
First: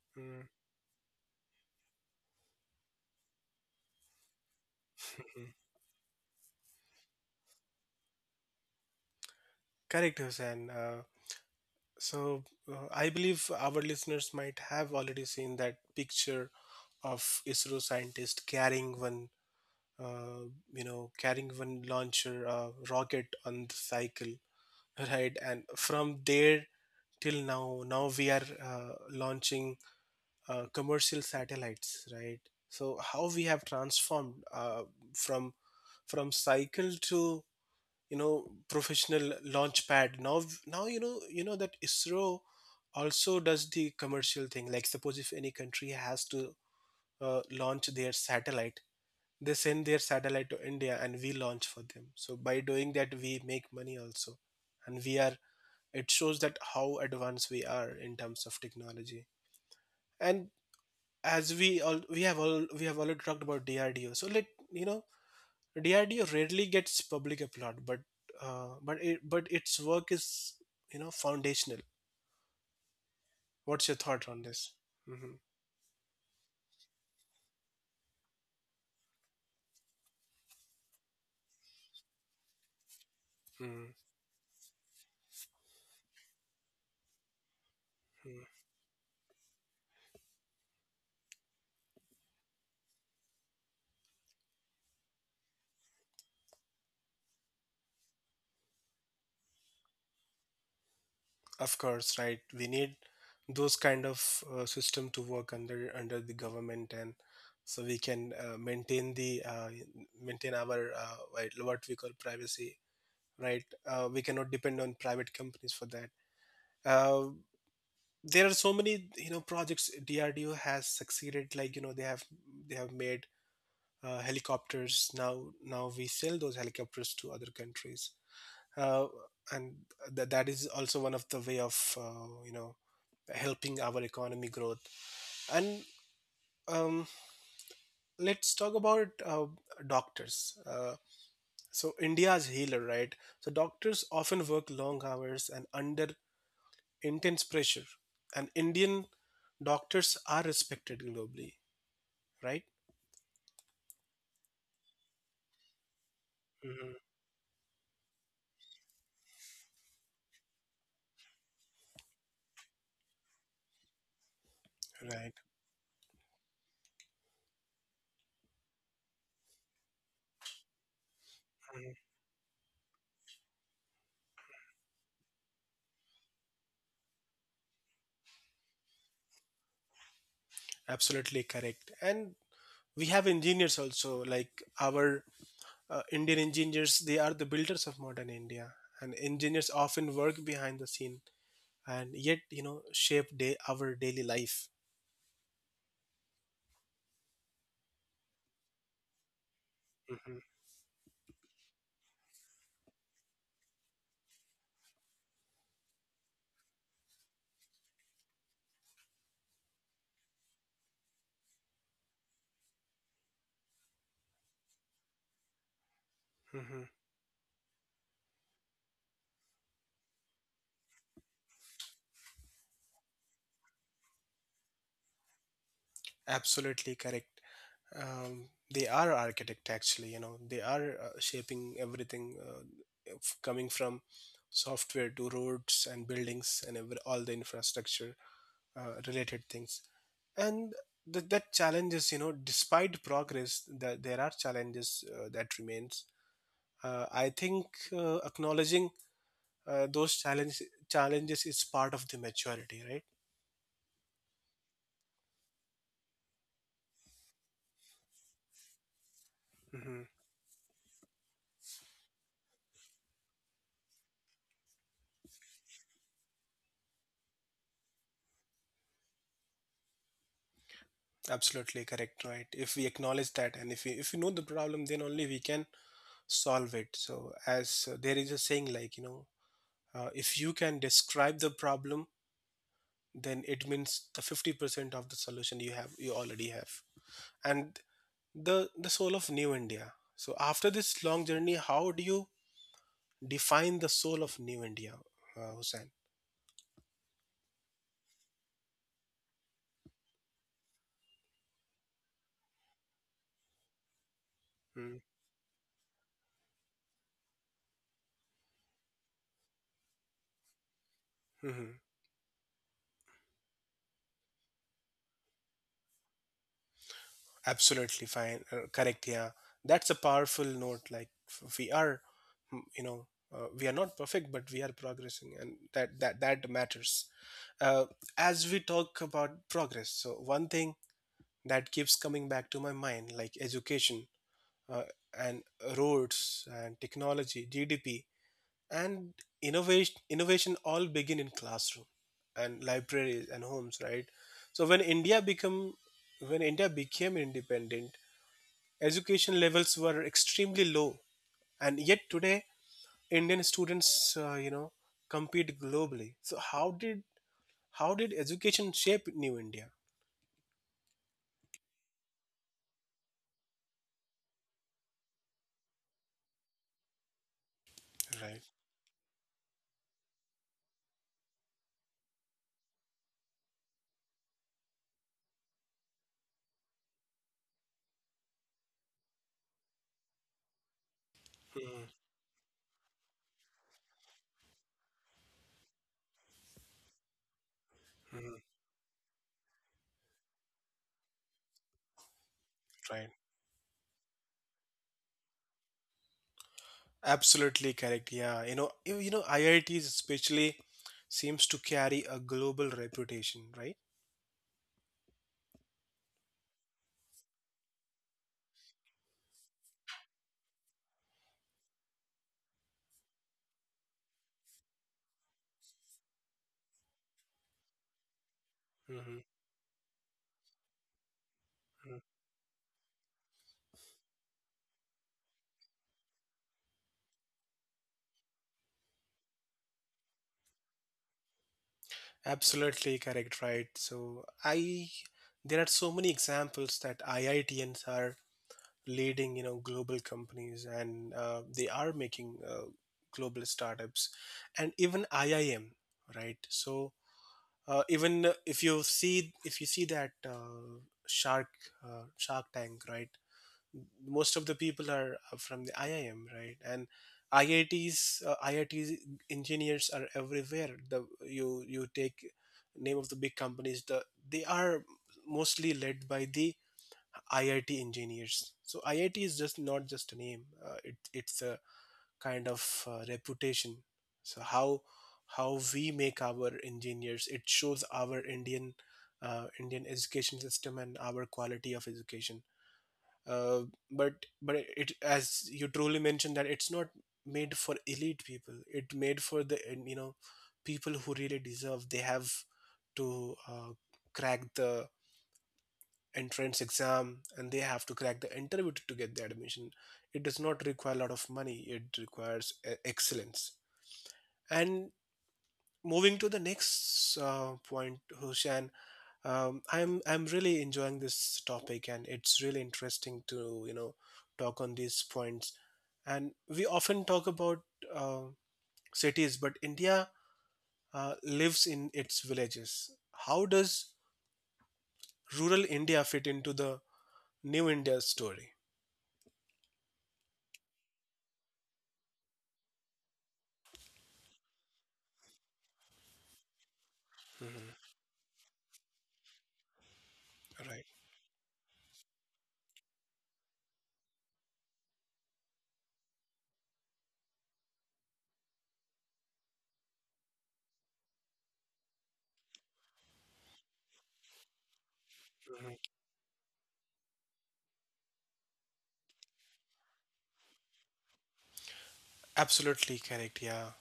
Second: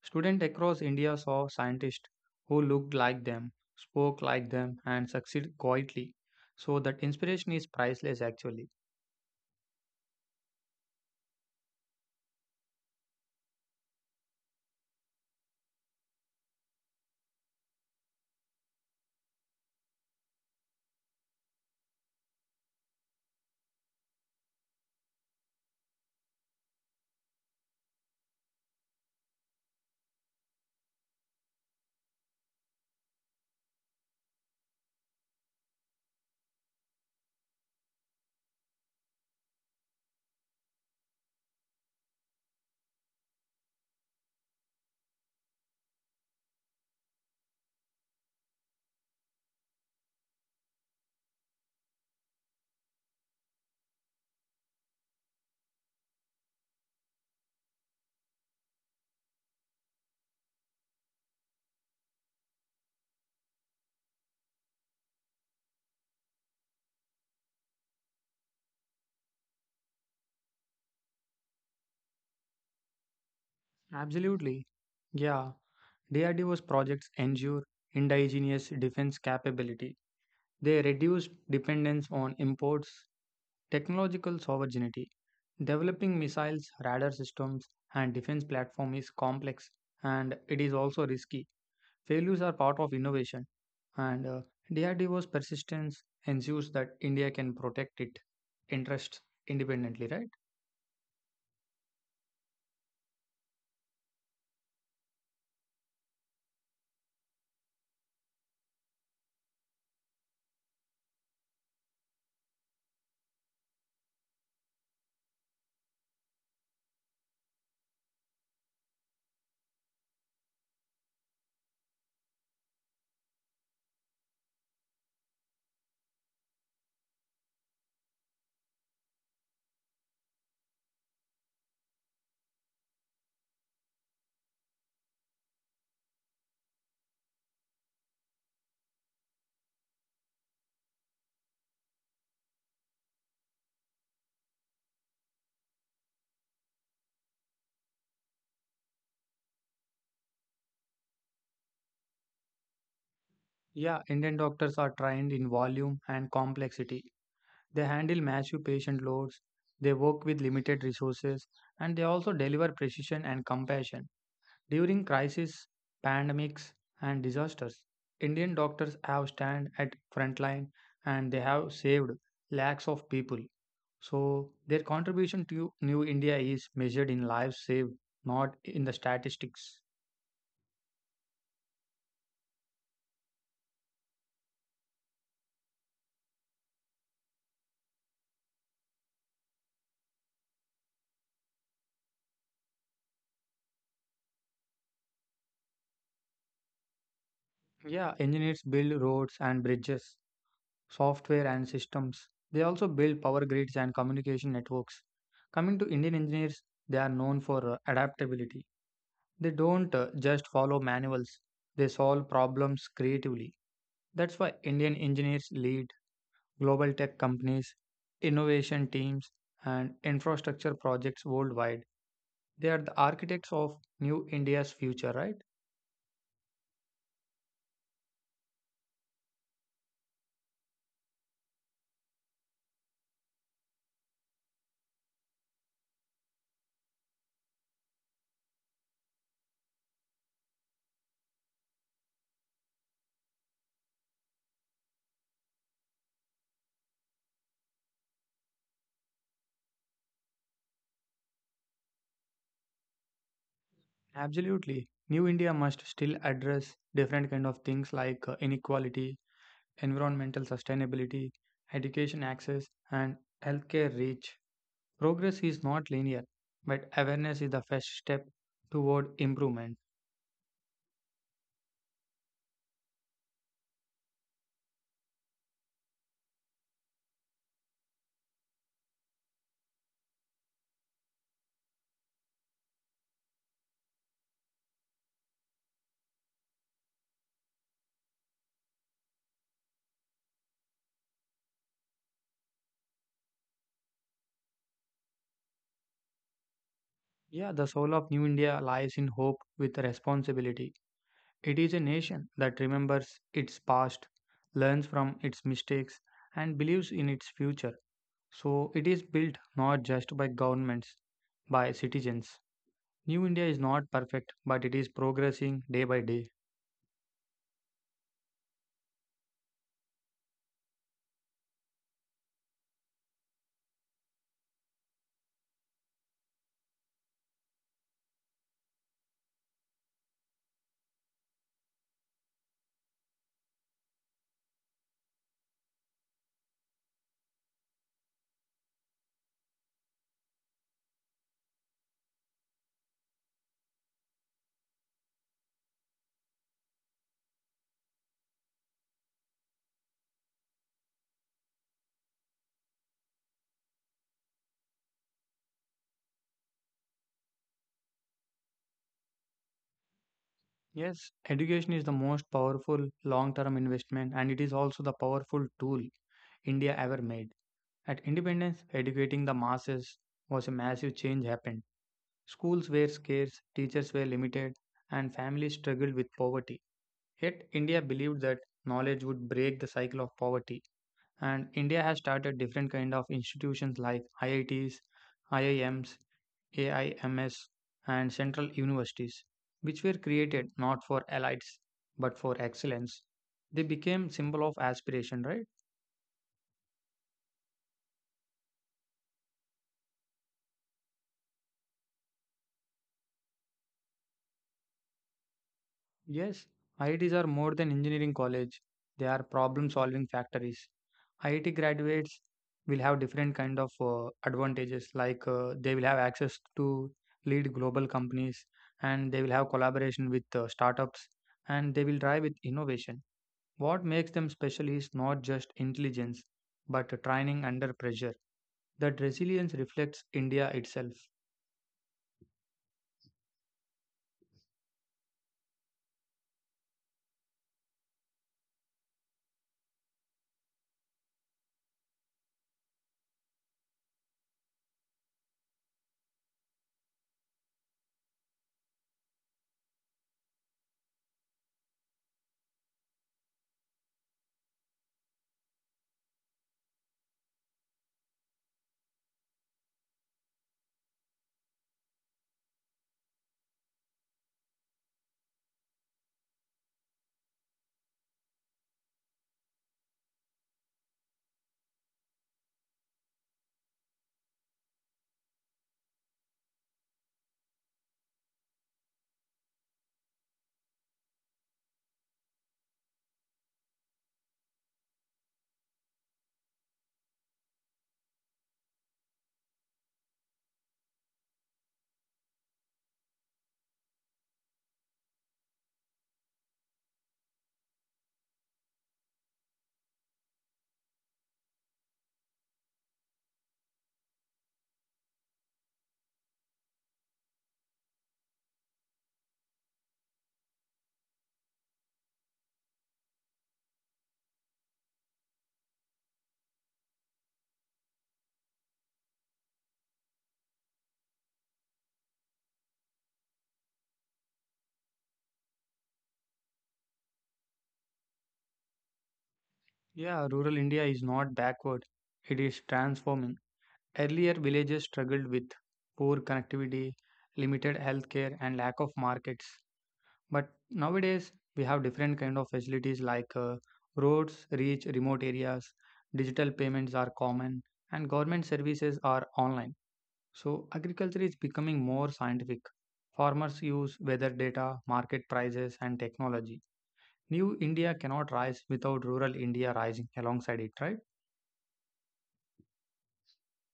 [SPEAKER 2] Students
[SPEAKER 1] Mm.
[SPEAKER 2] across India saw scientists who looked like them, spoke like them, and succeeded quietly. So that inspiration is priceless actually.
[SPEAKER 1] Correct, Hussein. So I believe our listeners might have already seen that picture of ISRO scientist carrying one uh, carrying one launcher rocket on the cycle right? And from there till now, now we are launching commercial satellites, right? So how we have transformed from from cycle to, professional launch pad. Now, now you know, you know that isro also does the commercial thing, like suppose if any country has to launch their satellite, they send their satellite to India and we launch for them. So by doing that, we make money also, and we are. It shows that how advanced we are in terms of technology. And, as we all, we have already talked about DRDO. So let you know DRDO rarely gets public applaud, but but its work is, foundational. What's your thought on
[SPEAKER 2] Absolutely.
[SPEAKER 1] this? Mm-hmm.
[SPEAKER 2] Yeah, DRDO's projects ensure indigenous defense capability. They reduced dependence on imports,
[SPEAKER 1] Mm-hmm.
[SPEAKER 2] technological sovereignty. Developing missiles, radar systems, and defense platform is complex and it is also risky. Failures are part of innovation, and DRDO's persistence ensures that India can protect its interests independently, right?
[SPEAKER 1] Of course, right. We need those kind of system to work under, under the government, and so we can maintain our what we call privacy. Right. We cannot depend on private companies for that. Uh, there are so many, projects DRDO has succeeded. Like they have, they have made helicopters. Now we sell those helicopters to other countries. Uh, and that is also one of the way of, helping our economy growth. And um, let's talk about doctors. So India's healer, right? So doctors often work long hours and under intense pressure. And Indian doctors are respected globally, right?
[SPEAKER 2] Yeah, Indian doctors are trained in volume and
[SPEAKER 1] Mhm.
[SPEAKER 2] complexity. They handle massive patient loads, they work with limited resources, and they also deliver precision and compassion. During
[SPEAKER 1] Right.
[SPEAKER 2] crises, pandemics, and disasters, Indian doctors have stand at front line and they have
[SPEAKER 1] Mhm.
[SPEAKER 2] saved lakhs of people. So their contribution to New India is measured in lives saved, not in the statistics.
[SPEAKER 1] Absolutely correct. And we have engineers also, like our Indian engineers. They are the builders of modern India. And engineers often work behind the scene, and yet, shape day our daily life.
[SPEAKER 2] Yeah, engineers build roads and bridges,
[SPEAKER 1] Hmm.
[SPEAKER 2] software and systems. They also build power grids and communication networks. Coming to Indian engineers, they are known for adaptability. They don't just follow manuals, they solve problems creatively. That's why Indian engineers lead
[SPEAKER 1] Hmm.
[SPEAKER 2] global tech companies, innovation teams, and infrastructure projects worldwide. They are the architects of New India's future, right?
[SPEAKER 1] Absolutely correct. um, they are architect. Actually, they are shaping everything, coming from software to roads and buildings and all the infrastructure related things. And that challenges, despite progress that there are challenges that remains. I think acknowledging uh, those challenge, challenges is part of the maturity,
[SPEAKER 2] Absolutely. New India must still address different kind of things like inequality,
[SPEAKER 1] right?
[SPEAKER 2] environmental sustainability, education access, and healthcare reach. Progress is not linear, but awareness is the first step toward improvement.
[SPEAKER 1] Absolutely correct, right? If we acknowledge that, and if we, if we know the problem, then only we can solve it. So as there is a saying, like, if you can describe the problem, then it means the 50% of the solution you already have. And the soul of New India. So after this long journey, how do you define the soul of New India, Hussein?
[SPEAKER 2] Yeah, the soul of New India lies in hope with responsibility. It is a nation that remembers its past, learns from its mistakes, and believes in its future. So it is built not just by governments,
[SPEAKER 1] Mm-hmm.
[SPEAKER 2] by citizens. New India is not perfect, but it is progressing day by day.
[SPEAKER 1] Absolutely fine. Correct. Yeah. That's a powerful note. Like, we are, mm, we are not perfect, but we are progressing, and that that matters. Uh, as we talk about progress, so one thing that keeps coming back to my mind, like education, uh, and roads, and technology, GDP, and innovation. Innovation all begin in classroom, and libraries and homes, right? So when India become when India became independent, education levels were extremely low, and yet today indian students, compete globally. So how did, how did education shape new india,
[SPEAKER 2] Yes, education is the most powerful long term investment and it is also the powerful tool India ever made. At
[SPEAKER 1] right?
[SPEAKER 2] independence, educating the masses was a massive change happened. Schools were scarce, teachers were limited, and families struggled with poverty. Yet, India believed that knowledge would break the cycle of poverty. And India
[SPEAKER 1] Mhm.
[SPEAKER 2] has started different kind of institutions like IITs, IIMs, AIMS, and
[SPEAKER 1] Mhm.
[SPEAKER 2] central universities, which were created not for elites but for excellence.
[SPEAKER 1] Right,
[SPEAKER 2] They became symbol of aspiration, right?
[SPEAKER 1] absolutely correct. Yeah, you know iits especially seems to carry a global reputation, right?
[SPEAKER 2] Yes, IITs are more than engineering college. They are problem-solving factories. IIT graduates will have different kind of advantages, like they will have access to lead global companies, and
[SPEAKER 1] Hmm.
[SPEAKER 2] they will have collaboration with startups, and they will drive with innovation. What makes them special is not just intelligence, but training under pressure. That resilience reflects India itself.
[SPEAKER 1] Absolutely correct, right? So I there are so many examples that IITNs are leading, you know, global companies, and they are making global startups, and even IIM, right? So even if you see that shark shark tank, right? Most of the people are from the IIM, right? And IITs engineers are everywhere. The you take name of the big companies, they are mostly led by the IIT engineers. So IIT is just not just a name; it's a kind of reputation. So how we make our engineers, it shows our Indian education system and our quality of education. Uh, but it, as you truly mentioned, that it's not made for elite people. It made for the, you know, people who really deserve. They have to crack the entrance exam, and they have to crack the interview to get the admission. It does not require a lot of money; it requires excellence. And moving to the next point, Hushan, I'm really enjoying this topic, and it's really interesting to, you know, talk on these points. And we often talk about uh, cities, but India uh, lives in its villages. How does rural India fit into the new India story?
[SPEAKER 2] Yeah, rural India is not backward, it is transforming. Earlier, villages struggled with poor connectivity,
[SPEAKER 1] Mhm.
[SPEAKER 2] limited healthcare, and lack of markets. But
[SPEAKER 1] Right.
[SPEAKER 2] nowadays, we have different kind of facilities like roads reach remote areas, digital payments are common, and government services are online. So, agriculture is becoming more scientific. Farmers use weather data, market prices,
[SPEAKER 1] Mm-hmm.
[SPEAKER 2] and technology. New India cannot rise without rural India rising alongside it, right?
[SPEAKER 1] Absolutely correct, yeah.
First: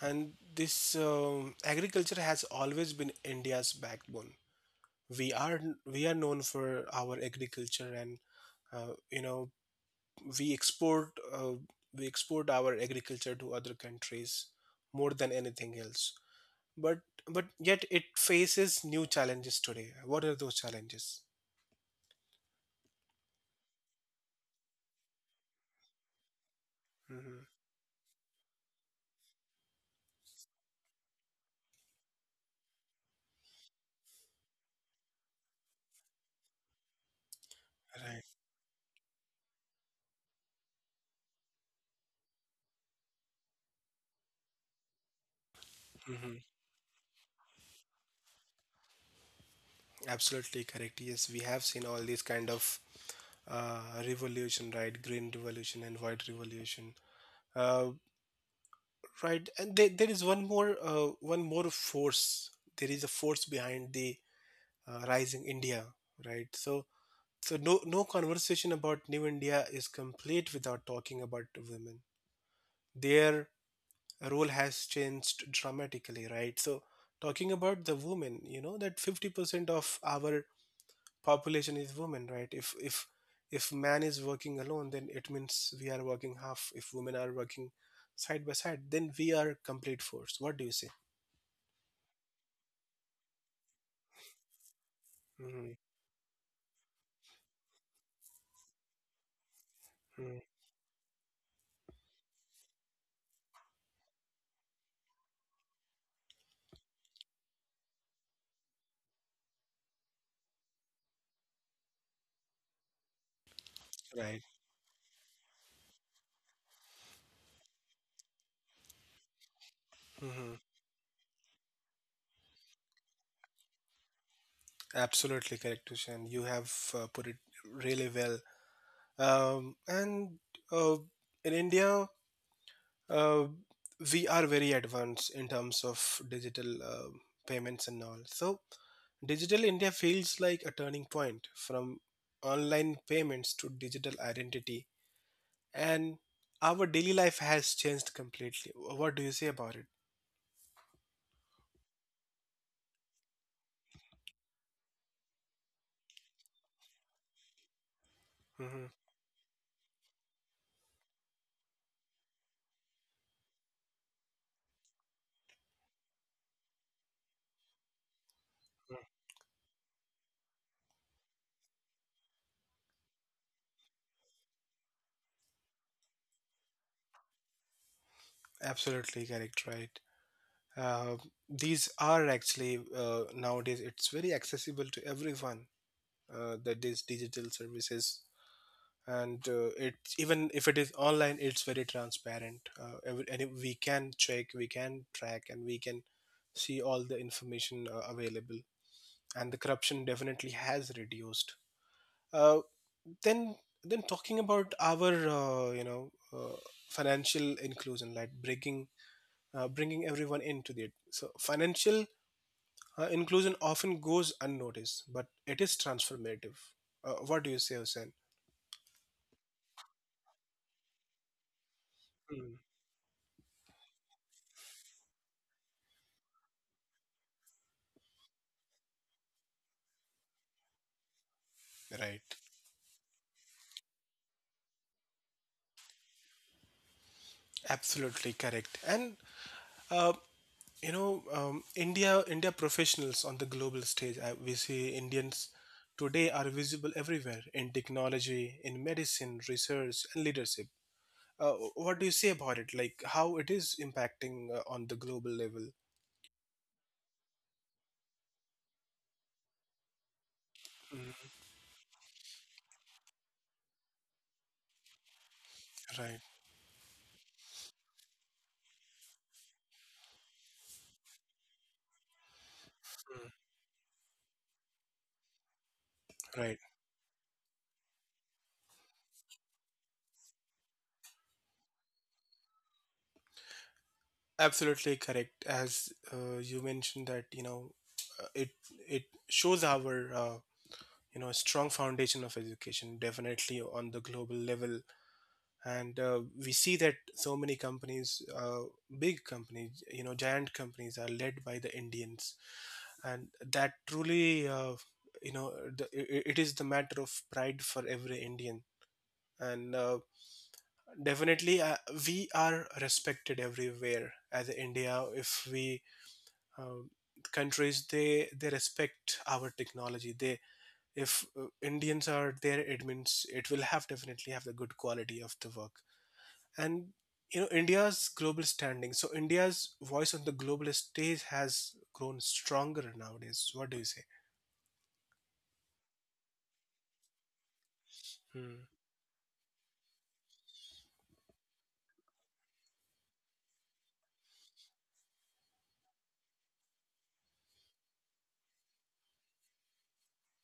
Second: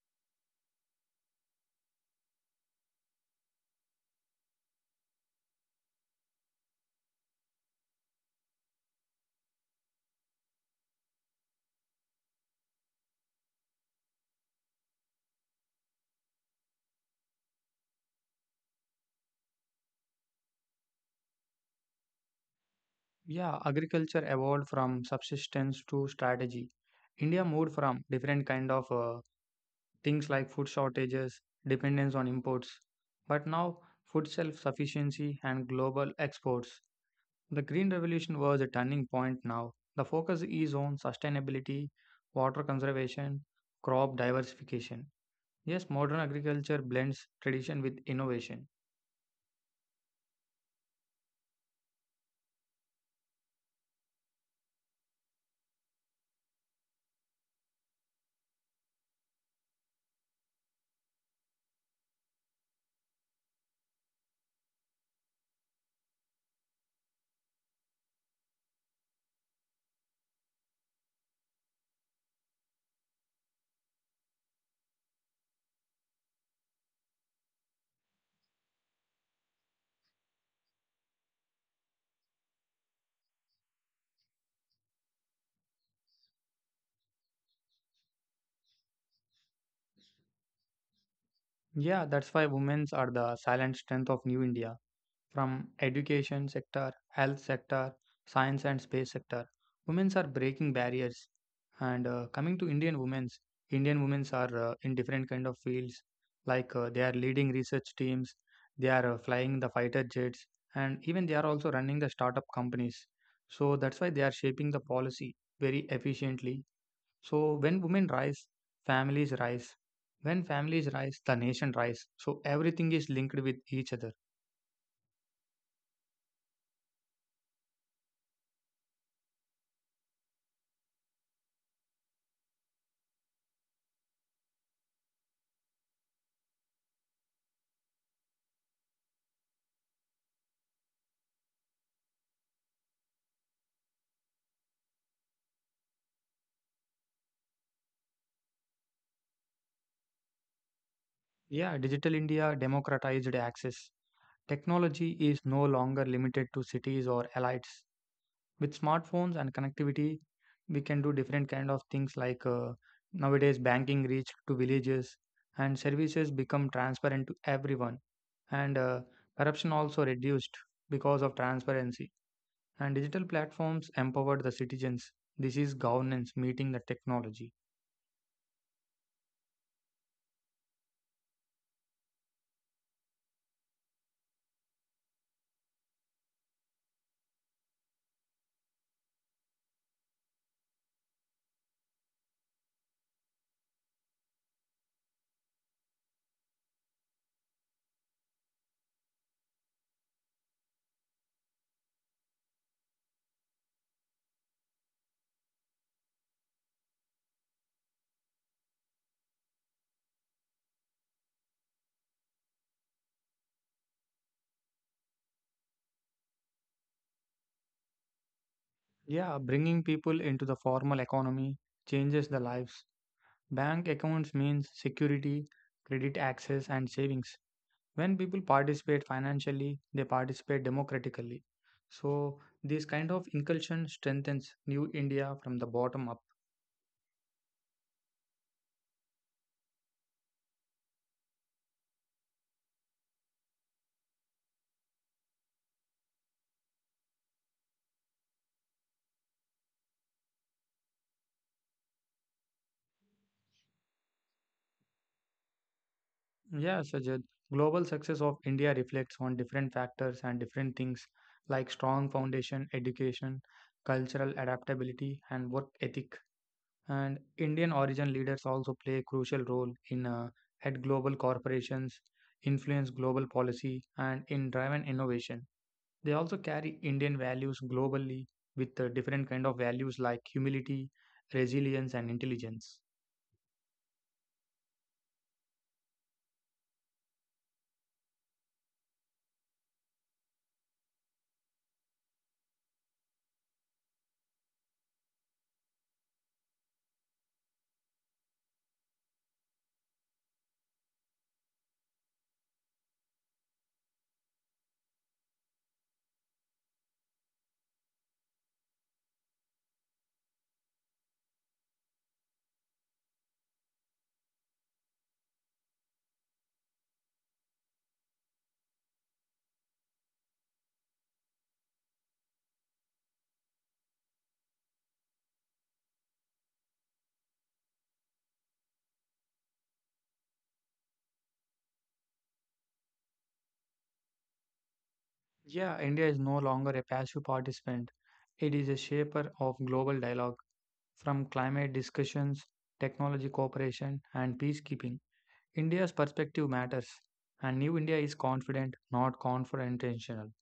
[SPEAKER 1] And this, agriculture has always been India's backbone. We are we are known for our agriculture, and you know, we export uh, we export our agriculture to other countries more than anything else. But but yet it faces new challenges today. What are those challenges?
[SPEAKER 2] Yeah, agriculture evolved from subsistence to strategy. India
[SPEAKER 1] Hmm.
[SPEAKER 2] moved from different kind of things like food shortages, dependence on imports, but now food self sufficiency and global exports. The Green
[SPEAKER 1] Right.
[SPEAKER 2] Revolution was a turning point now. The focus is on sustainability, water conservation, crop diversification. Yes, modern
[SPEAKER 1] Hmm.
[SPEAKER 2] agriculture blends tradition with innovation.
[SPEAKER 1] Absolutely correct. Yes, we have seen all these kind of revolution, right? Green revolution and white revolution. Uh, right, and there is one more force. There is a force behind the rising India, right? So, no conversation about New India is complete without talking about women. Their role has changed dramatically, right? So, talking about the women, you know that 50% of our population is women, right? If man is working alone, then it means we are working half. If women are working side by side, then we are complete force. What do you say?
[SPEAKER 2] Yeah, that's why women are the silent strength of New India. From
[SPEAKER 1] Hmm.
[SPEAKER 2] education sector, health sector, science and space sector, women are
[SPEAKER 1] Hmm.
[SPEAKER 2] breaking barriers. And coming to Indian women are in different kind of fields. Like they are leading research teams, they are flying the fighter jets, and even they are also running the startup companies. So that's why they are
[SPEAKER 1] Right.
[SPEAKER 2] shaping the policy very efficiently so when women rise, families rise. When
[SPEAKER 1] Hmm.
[SPEAKER 2] families rise, the nation rise. So everything is linked with each other.
[SPEAKER 1] Absolutely correct, Tushan. You have put it really well. Um, and uh, in India uh, we are very advanced in terms of digital payments and all. So Digital India feels like a turning point: from online payments to digital identity, and our daily life has changed completely. What do you say about it?
[SPEAKER 2] Yeah, digital India democratized access. Technology is no longer limited to cities or elites. With
[SPEAKER 1] Hmm.
[SPEAKER 2] smartphones and connectivity, we can do different kind of things like nowadays banking reached to villages and services become transparent to everyone and corruption also reduced because of transparency and digital platforms empowered the citizens. This is governance meeting the technology.
[SPEAKER 1] Absolutely correct, right? Uh, these are actually, nowadays, it's very accessible to everyone. That is digital services, and it even if it is online, it's very transparent. And we can check, we can track, and we can see all the information available. And the corruption definitely has reduced. Uh, then, then talking about our financial inclusion, like bringing everyone into it. So financial inclusion often goes unnoticed, but it is transformative. What do you say, Hussein?
[SPEAKER 2] Yeah, bringing people into the formal economy changes the
[SPEAKER 1] Hmm.
[SPEAKER 2] lives. Bank accounts means security, credit access, and savings. When people participate financially, they participate democratically.
[SPEAKER 1] Right.
[SPEAKER 2] So, this kind of inclusion strengthens New India from the bottom up.
[SPEAKER 1] Absolutely correct. And uh, you know, India professionals on the global stage. We see Indians today are visible everywhere: in technology, in medicine, research, and leadership. What do you say about it? Like how it is impacting on the global level?
[SPEAKER 2] Yeah, Sajid. Global success of India reflects on different factors and different things
[SPEAKER 1] Mm.
[SPEAKER 2] like strong foundation, education, cultural adaptability, and work ethic.
[SPEAKER 1] Right.
[SPEAKER 2] And Indian origin leaders also play a crucial role in head global corporations, influence global
[SPEAKER 1] Mm.
[SPEAKER 2] policy, and in driving innovation. They also
[SPEAKER 1] Right.
[SPEAKER 2] carry Indian values globally with different kind of values like humility, resilience, and intelligence.
[SPEAKER 1] Absolutely correct. As you mentioned, that you know, uh, it it shows our, you know, strong foundation of education, definitely, on the global level. And we see that so many companies big companies, you know, giant companies are led by the Indians. And that truly, you know, it is the matter of pride for every Indian. And definitely we are respected everywhere. As India, if we, uh, countries, they respect our technology. They, if Indians are their admins, it will have definitely have the good quality of the work. And, you know, India's global standing. So India's voice on the global stage has grown stronger nowadays. What do you say?
[SPEAKER 2] Yeah, India is no longer a passive participant. It
[SPEAKER 1] Hmm.
[SPEAKER 2] is a shaper of global dialogue. From climate discussions, technology cooperation, and peacekeeping, India's perspective matters. And New India is confident, not confrontational.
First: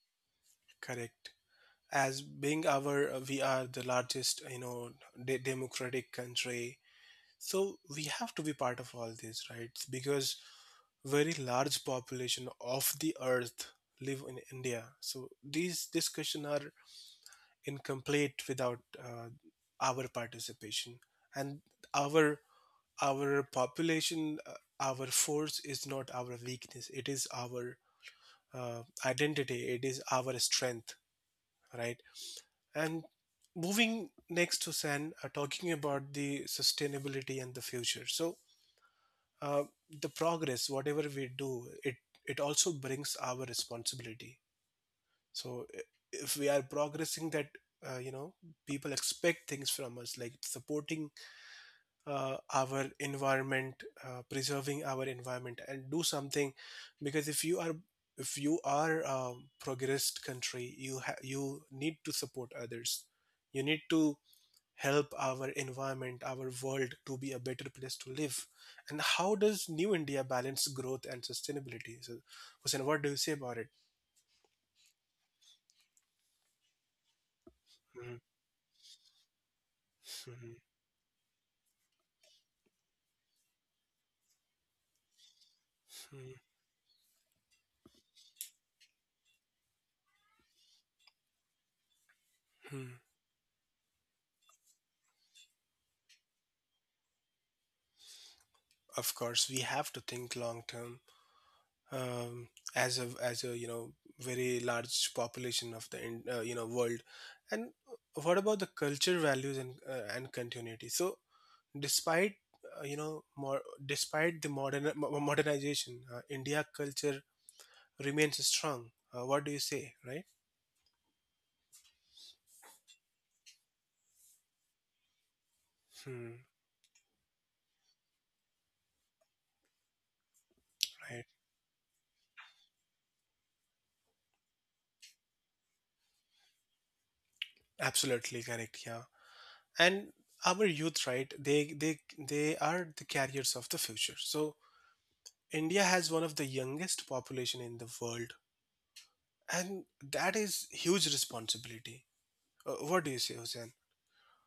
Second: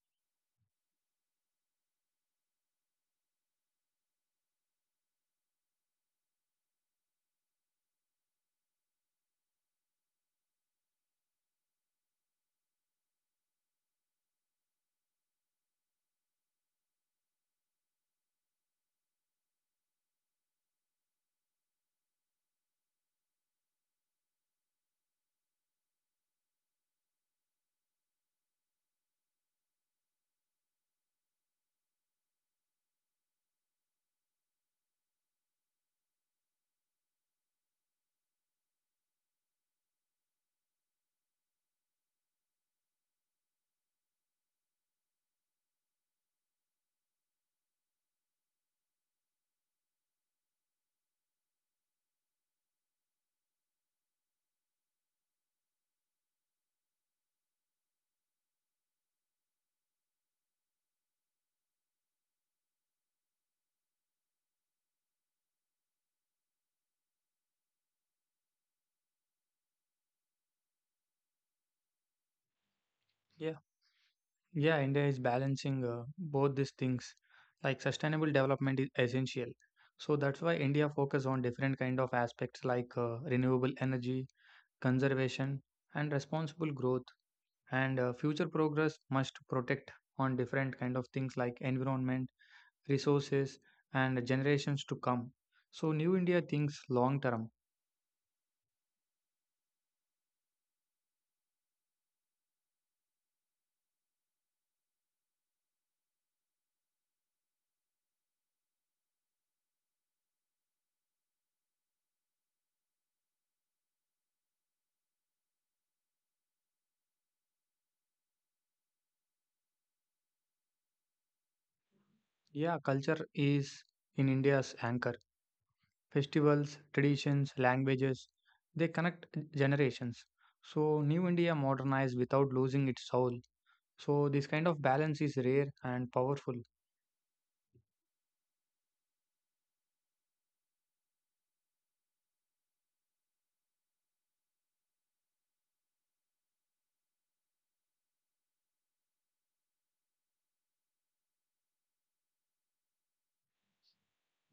[SPEAKER 1] Correct. As being our, we are the largest, you know, democratic country, so we have to be part of all this, right? Because very large population of the earth live in India, so these discussions are incomplete without uh, our participation. And our our population, our force is not our weakness. It is our identity; it is our strength, right? And moving next to san talking about the sustainability and the future. So uh, the progress, whatever we do, it also brings our responsibility. So if we are progressing, that, you know, people expect things from us, like supporting our environment, preserving our environment and do something. Because if you are, if you are a progressed country, you need to support others. You need to help our environment, our world, to be a better place to live. And how does new India balance growth and sustainability? So Hussein, what do you say
[SPEAKER 2] Yeah,
[SPEAKER 1] about it?
[SPEAKER 2] yeah, India is balancing both these things. Like sustainable
[SPEAKER 1] Mhm.
[SPEAKER 2] development is essential. So that's why
[SPEAKER 1] Mhm.
[SPEAKER 2] India focus on different kind of aspects like renewable energy, conservation, and responsible growth. And future progress must protect on different kind of things like environment,
[SPEAKER 1] Mhm.
[SPEAKER 2] resources, and generations to come. So New India thinks long term.
[SPEAKER 1] Of course, we have to think long term. Um, as a, as a, you know, very large population of the you know, world. And what about the culture, values, and continuity? So, despite, you know, more despite the modernization, india culture remains strong. Uh, what do you say? Right.
[SPEAKER 2] Yeah, culture is in India's anchor.
[SPEAKER 1] Hmm.
[SPEAKER 2] Festivals, traditions, languages, they connect generations. So New
[SPEAKER 1] Right.
[SPEAKER 2] India modernized without losing its soul. So this kind of balance is rare and powerful.
[SPEAKER 1] Absolutely correct, yeah. And our youth, right? They are the carriers of the future. So India has one of the youngest population in the world. And that is huge responsibility. What do you say, Hussein?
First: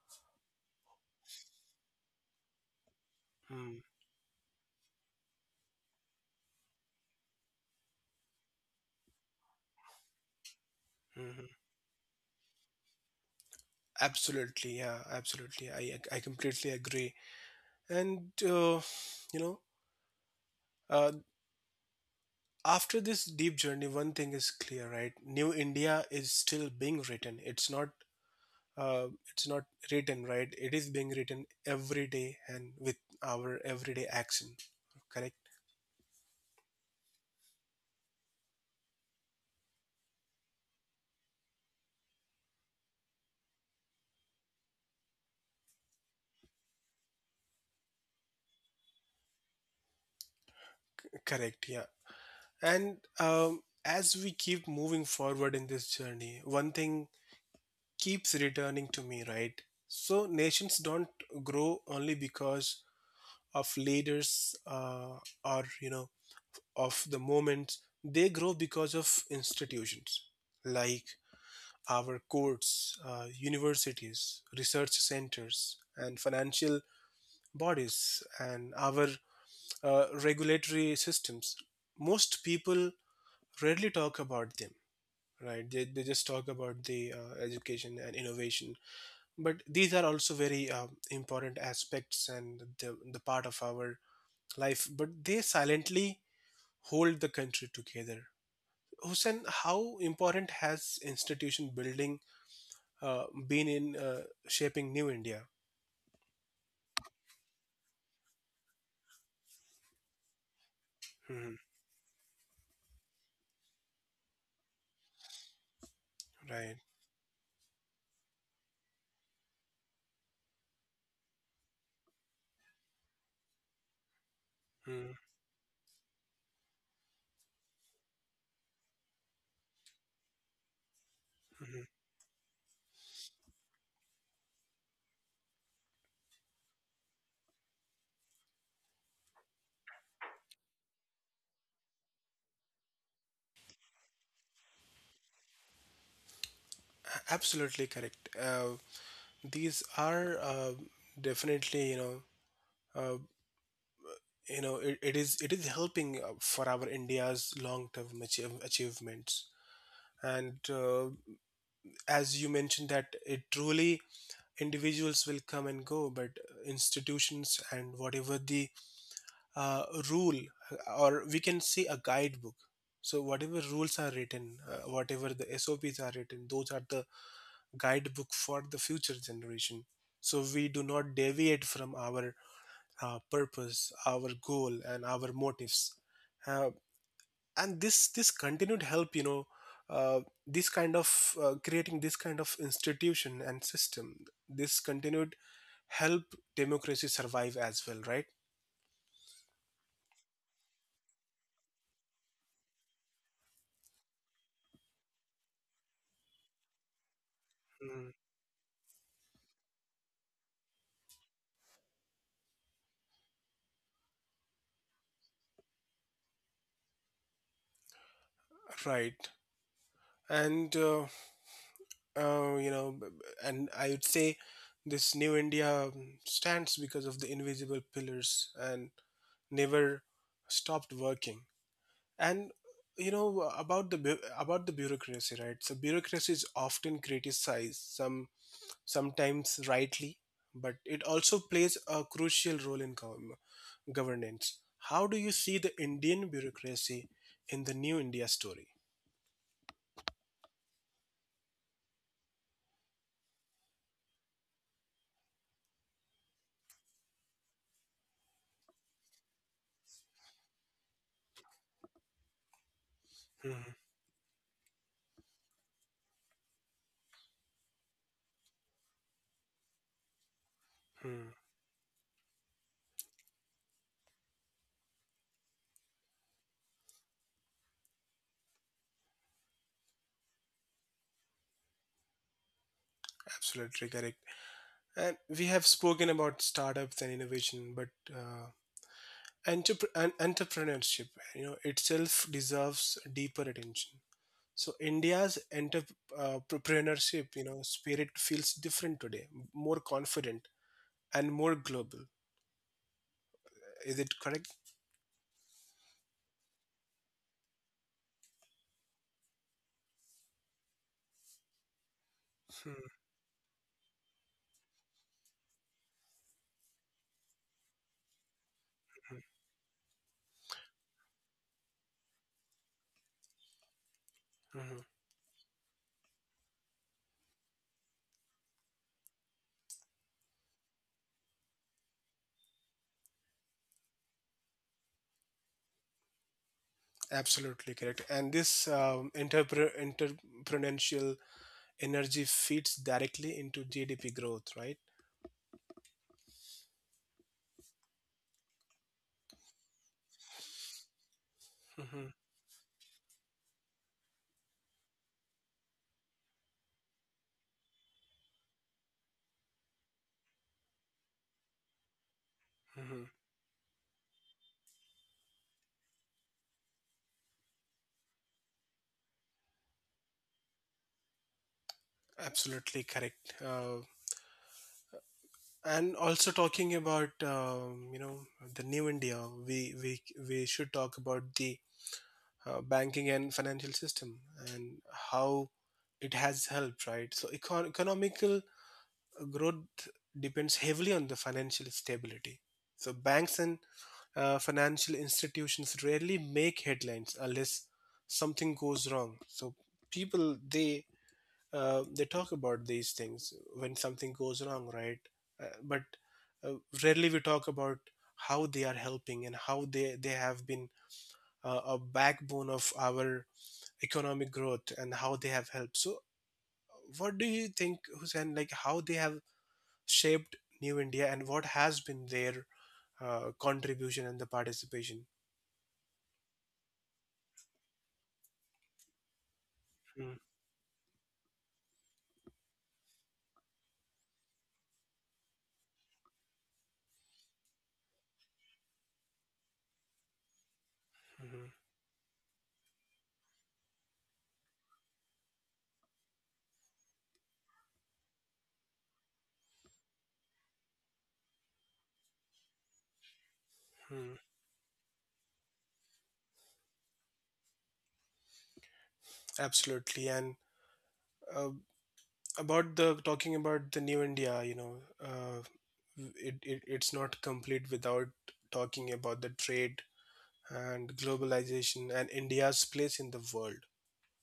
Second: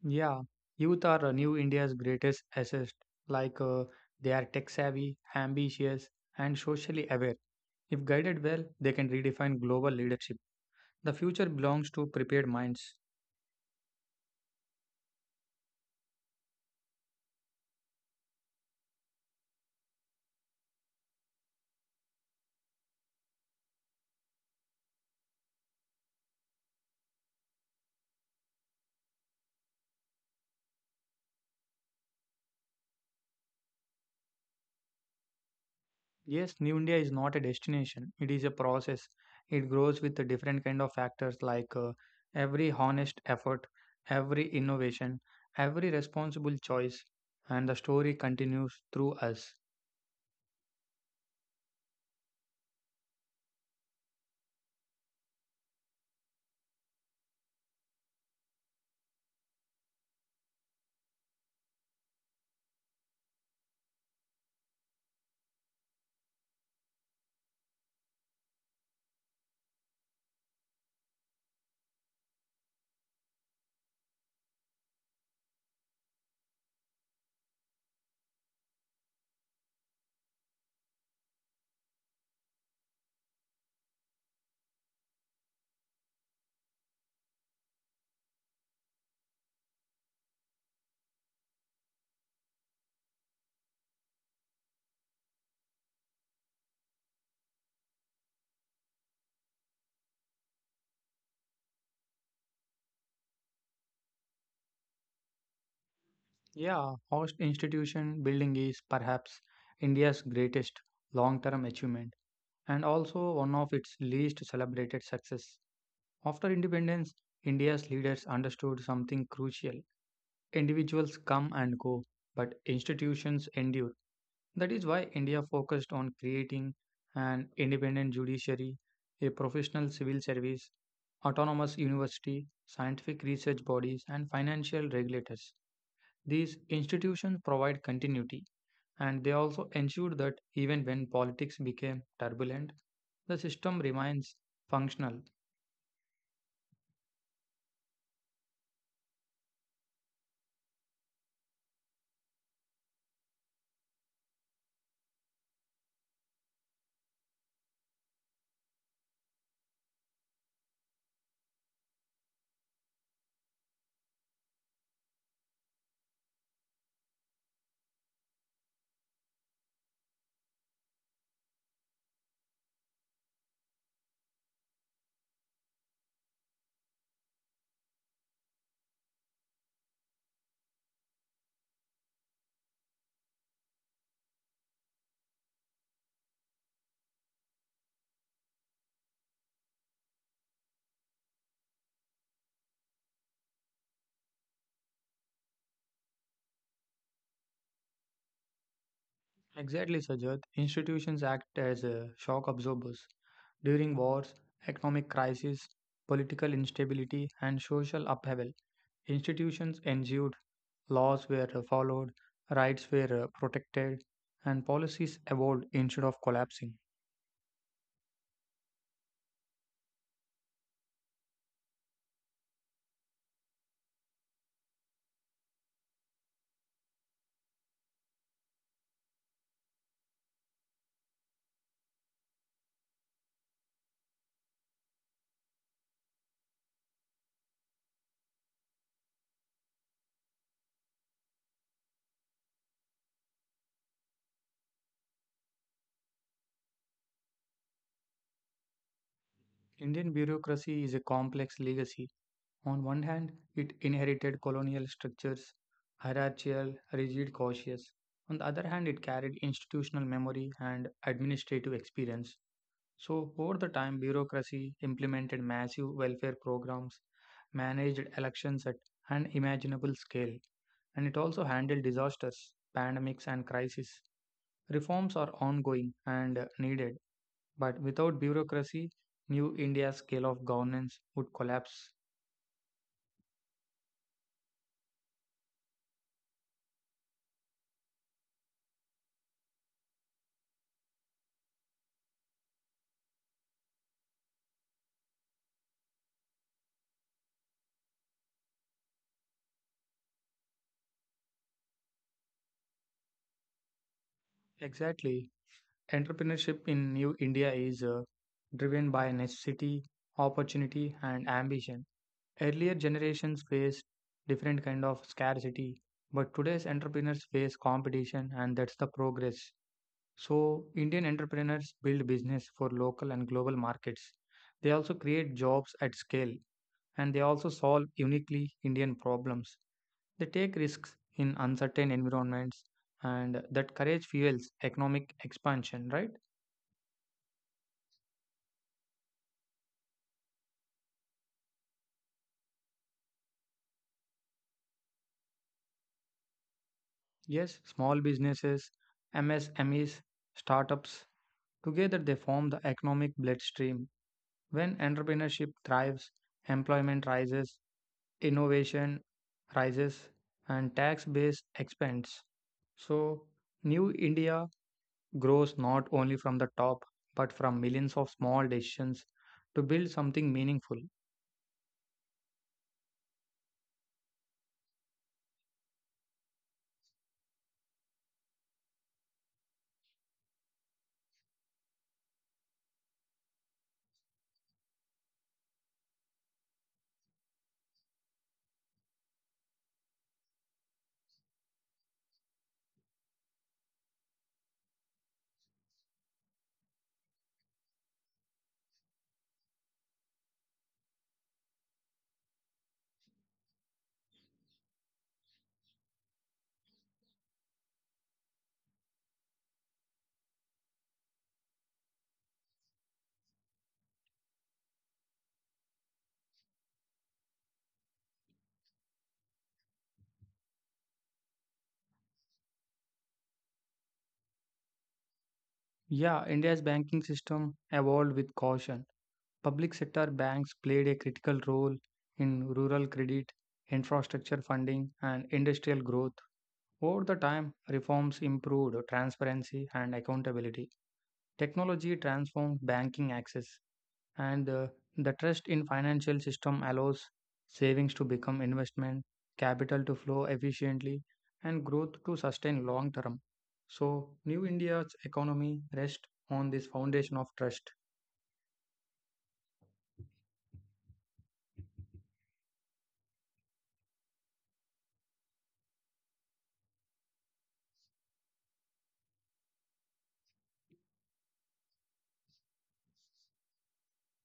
[SPEAKER 2] Yeah, youth are New India's greatest asset. Like
[SPEAKER 1] Hmm.
[SPEAKER 2] they are tech savvy, ambitious, and socially aware. If guided well, they can redefine global leadership. The future
[SPEAKER 1] Hmm.
[SPEAKER 2] belongs to prepared minds.
[SPEAKER 1] Absolutely, yeah, absolutely. I completely agree. And you know, uh, after this deep journey, one thing is clear, right? New India is still being written. It's uh, not written, right? It is being written every day, and with our everyday action. Correct,
[SPEAKER 2] Yes, New India is not a destination, it is a process. It grows with the different kind of factors like every honest effort, every innovation, every responsible choice, and the story continues through us.
[SPEAKER 1] correct, yeah. And as we keep moving forward in this journey, one thing keeps returning to me, right? So nations don't grow only because of leaders, or, you know, of the moment. They grow because of institutions, like our courts, universities, research centers, and financial bodies, and our regulatory systems. Most people rarely talk about them, right? They just talk about the education and innovation, but these are also very, important aspects and the part of our life, but they silently hold the country together. Hussein, how important has institution building been in shaping new India?
[SPEAKER 2] Yeah, host institution building is perhaps India's greatest long
[SPEAKER 1] Hmm.
[SPEAKER 2] term achievement and also one of its least celebrated success. After
[SPEAKER 1] Right.
[SPEAKER 2] independence, India's leaders understood something crucial. Individuals come and go, but institutions endure. That is why India focused on creating an independent judiciary, a professional civil service,
[SPEAKER 1] Mm-hmm.
[SPEAKER 2] autonomous university, scientific research bodies, and financial regulators. These institutions provide continuity and they also ensure that even when politics became turbulent, the system remains functional.
[SPEAKER 1] Absolutely correct. These are, definitely, uh, you know, it is helping for our India's long-term achievements. And as you mentioned, that it truly individuals will come and go, but institutions and whatever the uh, rule, or we can say a guidebook, so whatever rules are written, whatever the SOPs are written, those are the guidebook for the future generation, so we do not deviate from our purpose, our goal, and our motives. Uh, and this continued help, you know, uh, this kind of, creating this kind of institution and system, this continued help democracy survive as well, right?
[SPEAKER 2] Exactly, Sajad, institutions act as shock absorbers. During wars, economic crises, political instability, and social
[SPEAKER 1] Mm.
[SPEAKER 2] upheaval, institutions ensured laws were followed, rights were protected, and policies evolved instead of collapsing.
[SPEAKER 1] Right. And you know, b- b- and I would say this new India, stands because of the invisible pillars and never stopped working. And, you know, about the about the bureaucracy, right? So bureaucracy is often criticized, some sometimes rightly, but it also plays a crucial role in governance. How do you see the Indian bureaucracy in the new India story?
[SPEAKER 2] Indian bureaucracy is a complex legacy. On one hand, it inherited colonial structures, hierarchical, rigid, cautious. On the other hand, it carried institutional memory and administrative experience. So, over the
[SPEAKER 1] Mhm.
[SPEAKER 2] time, bureaucracy implemented massive welfare programs, managed elections at unimaginable scale, and it
[SPEAKER 1] Mhm.
[SPEAKER 2] also handled disasters, pandemics, and crises. Reforms are ongoing and needed, but without bureaucracy, New India's scale of governance would collapse.
[SPEAKER 1] Absolutely correct. And we have spoken about startups and innovation, but entrep- and entrepreneurship, you know, itself deserves deeper attention. So India's entrepreneurship, you know, spirit feels different today, more confident and more global. Is it correct?
[SPEAKER 2] Exactly. Entrepreneurship in New India is driven by necessity, opportunity, and ambition. Earlier
[SPEAKER 1] Hmm.
[SPEAKER 2] generations faced different kind of scarcity, but today's entrepreneurs face competition, and that's the progress. So, Indian entrepreneurs build business for local and global markets. They
[SPEAKER 1] Mhm.
[SPEAKER 2] also create jobs at scale, and they also solve uniquely Indian problems. They take risks in uncertain environments, and that courage fuels economic expansion, right?
[SPEAKER 1] Absolutely correct. And this, entrepreneurial energy feeds directly into GDP growth, right?
[SPEAKER 2] Yes, small businesses, MSMEs, startups, together
[SPEAKER 1] Hmm.
[SPEAKER 2] they form the economic bloodstream. When entrepreneurship thrives, employment rises, innovation rises, and tax base expands.
[SPEAKER 1] Hmm.
[SPEAKER 2] So, New India grows not only from the top but from millions of small decisions to build something meaningful.
[SPEAKER 1] Absolutely correct. And also talking about, you know, the new India, we we we should talk about the banking and financial system, and how it has helped, right? So economical growth depends heavily on the financial stability. So banks and financial institutions rarely make headlines unless something goes wrong. So people, they talk about these things when something goes wrong, right? But uh, rarely we talk about how they are helping and how they have been a backbone of our economic growth, and how they have helped. So what do you think, Hussein? Like how they have shaped New India, and what has been their contribution and the participation?
[SPEAKER 2] Yeah, India's banking system evolved with caution. Public sector banks played a critical role in rural credit, infrastructure funding, and industrial growth. Over the time, reforms improved transparency and accountability.
[SPEAKER 1] Mm-hmm.
[SPEAKER 2] Technology transformed banking access, and the trust in financial system allows savings to become investment, capital to flow efficiently, and growth to sustain long term. So,
[SPEAKER 1] Hmm.
[SPEAKER 2] New India's economy rests on this foundation of trust.
[SPEAKER 1] Absolutely. And uh, about the talking about the new India, you know, uh, it it's not complete without talking about the trade and globalization and India's place in the world.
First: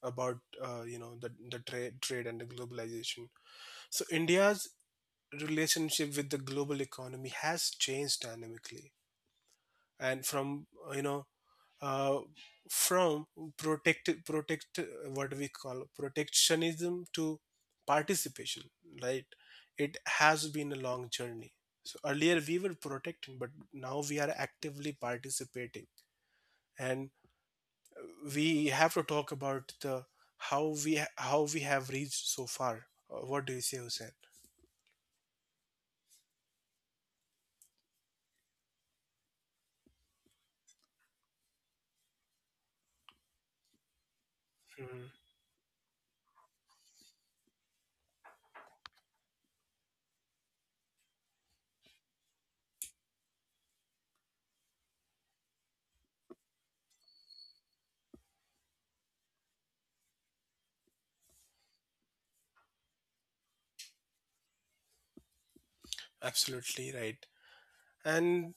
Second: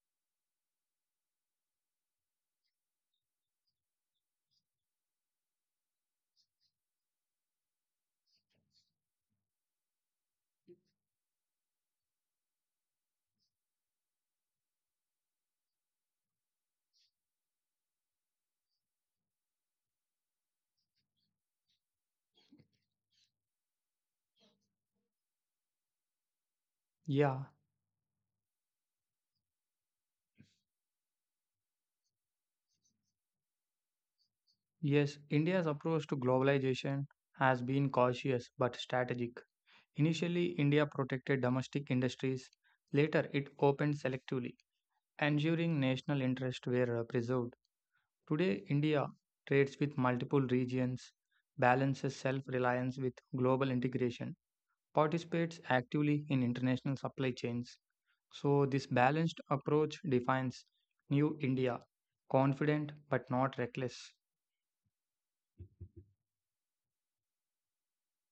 [SPEAKER 1] About you know, the trade and the globalization. So India's relationship with the global economy has changed dynamically, and from uh, from protect protect what we call protectionism to participation, right? It has been a long journey. So earlier we were protecting, but now we are actively participating, and
[SPEAKER 2] Yeah,
[SPEAKER 1] we have to talk about the how we have reached so far. What do you say, hussein?
[SPEAKER 2] yes, India's approach to globalization has been cautious but strategic. Initially, India protected domestic industries. Later, it opened selectively,
[SPEAKER 1] Mhm.
[SPEAKER 2] ensuring national interests were preserved. Today, India trades with multiple regions, balances self reliance with global integration, participates actively in international supply chains. So, this balanced approach defines New India confident but not reckless.
[SPEAKER 1] Absolutely right. And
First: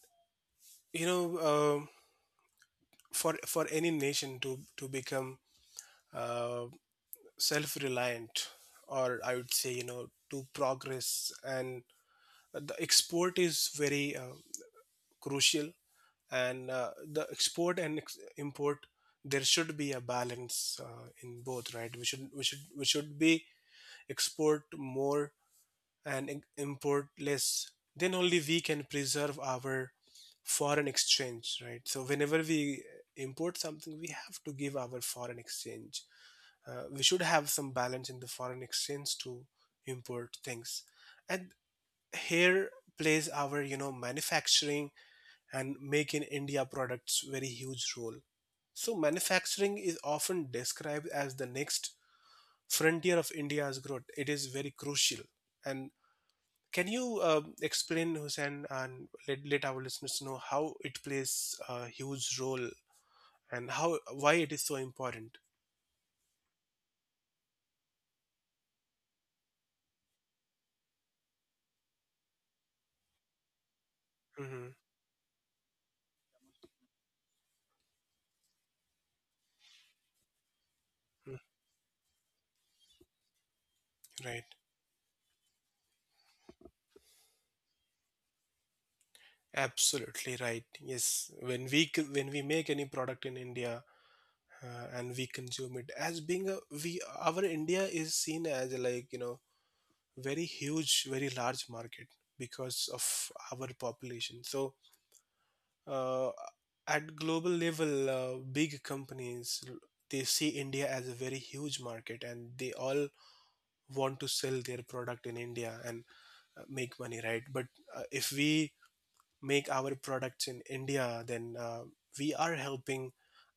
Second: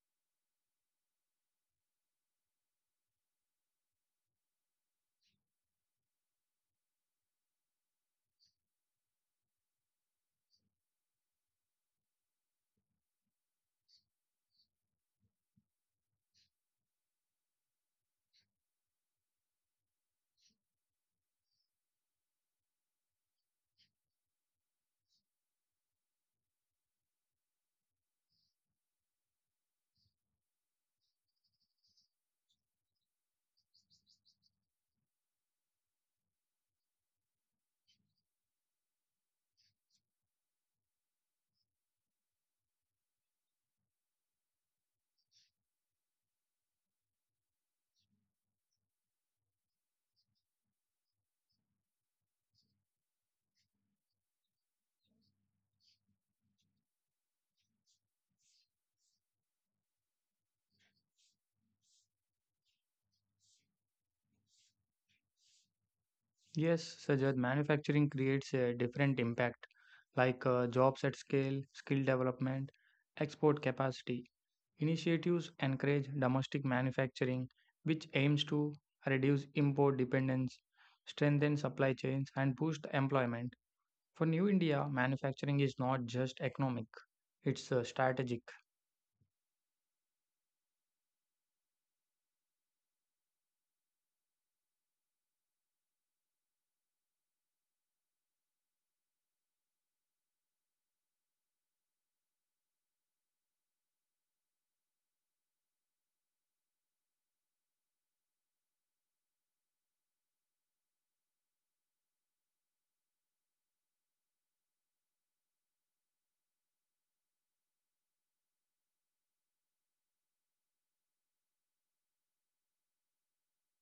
[SPEAKER 1] you know uh, for any nation to become uh, self-reliant, or I would say, you know, to progress, and the export is very crucial. And the export and import, there should be a balance in both, right? We should be export more and import less, then only we can preserve our foreign exchange, right? So whenever we import something, we have to give our foreign exchange. We should have some balance in the foreign exchange to import things. And here plays our, you know, manufacturing and make in India products very huge role. So manufacturing is often described as the next frontier of India's growth. It is very crucial. And can you explain, Hussein, and let our listeners know how it plays a huge role and how why it is so important?
[SPEAKER 2] Yes, Sajad, manufacturing creates a different impact like jobs at scale, skill development, export capacity.
[SPEAKER 1] hmm
[SPEAKER 2] Initiatives encourage domestic manufacturing, which aims to reduce import dependence, strengthen supply chains, and boost employment. For New
[SPEAKER 1] Right.
[SPEAKER 2] India, manufacturing is not just economic, it's strategic.
[SPEAKER 1] Absolutely right. Yes, when we when we make any product in India, and we consume it as being a, we, our India is seen as, like, you know, very huge, very large market because of our population. So uh, at global level, big companies, they see India as a very huge market, and they all want to sell their product in India and make money, right? But if we make our products in India, then we are helping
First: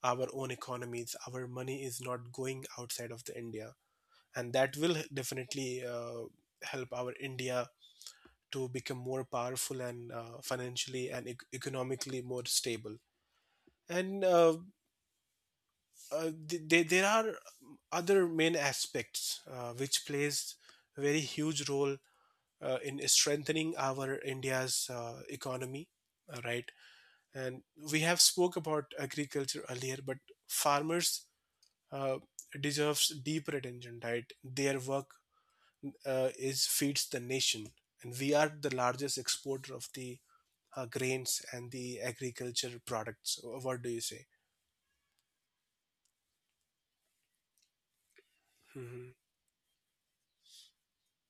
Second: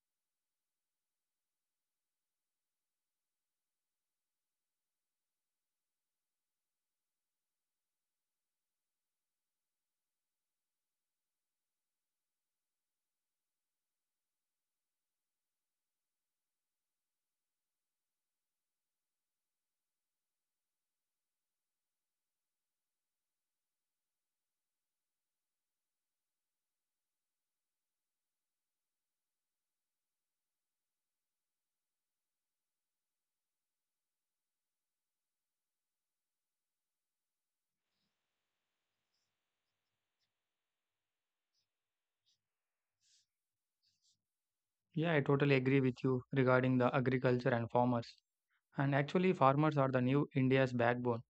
[SPEAKER 1] our own economies. Our money is not going outside of the India, and that will definitely help our India to become more powerful and financially and economically more stable. And there are other main aspects which plays a very huge role in strengthening our India's economy, right? And we have spoke about agriculture earlier, but farmers uh, deserves deeper attention, right? Their work is feeds the nation, and we are the largest exporter of the grains and the agriculture products. What do you say?
[SPEAKER 2] Yeah, I totally agree with you regarding the agriculture and farmers. And
[SPEAKER 1] hmm
[SPEAKER 2] actually, farmers are the new India's backbone.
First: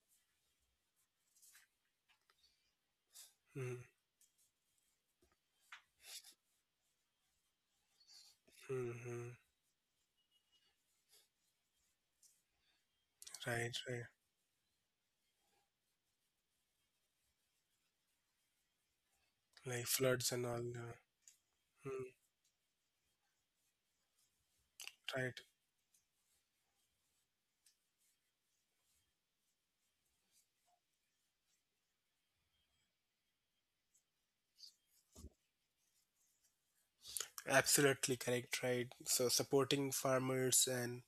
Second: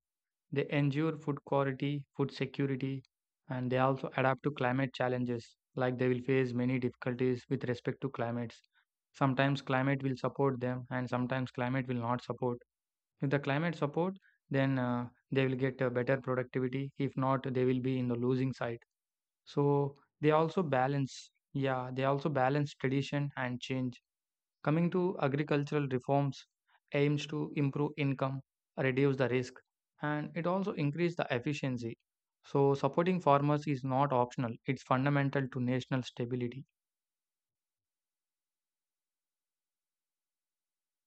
[SPEAKER 2] They ensure food quality, food security, and they
[SPEAKER 1] hmm
[SPEAKER 2] also adapt to climate challenges. Like they will face many difficulties with respect to climates.
[SPEAKER 1] hmm
[SPEAKER 2] Sometimes climate will support them, and sometimes climate will not support. If the climate
[SPEAKER 1] right, right.
[SPEAKER 2] support, then they will get a better productivity. If not, they will be in the losing side.
[SPEAKER 1] Like
[SPEAKER 2] So they
[SPEAKER 1] floods and all.
[SPEAKER 2] also balance. Yeah,
[SPEAKER 1] Hmm,
[SPEAKER 2] they also balance tradition and change. Coming to
[SPEAKER 1] right.
[SPEAKER 2] agricultural reforms aims to improve income, reduce the risk, and it also increase the efficiency. So supporting farmers is not optional, it's fundamental to national stability.
[SPEAKER 1] Absolutely correct, right? So supporting farmers and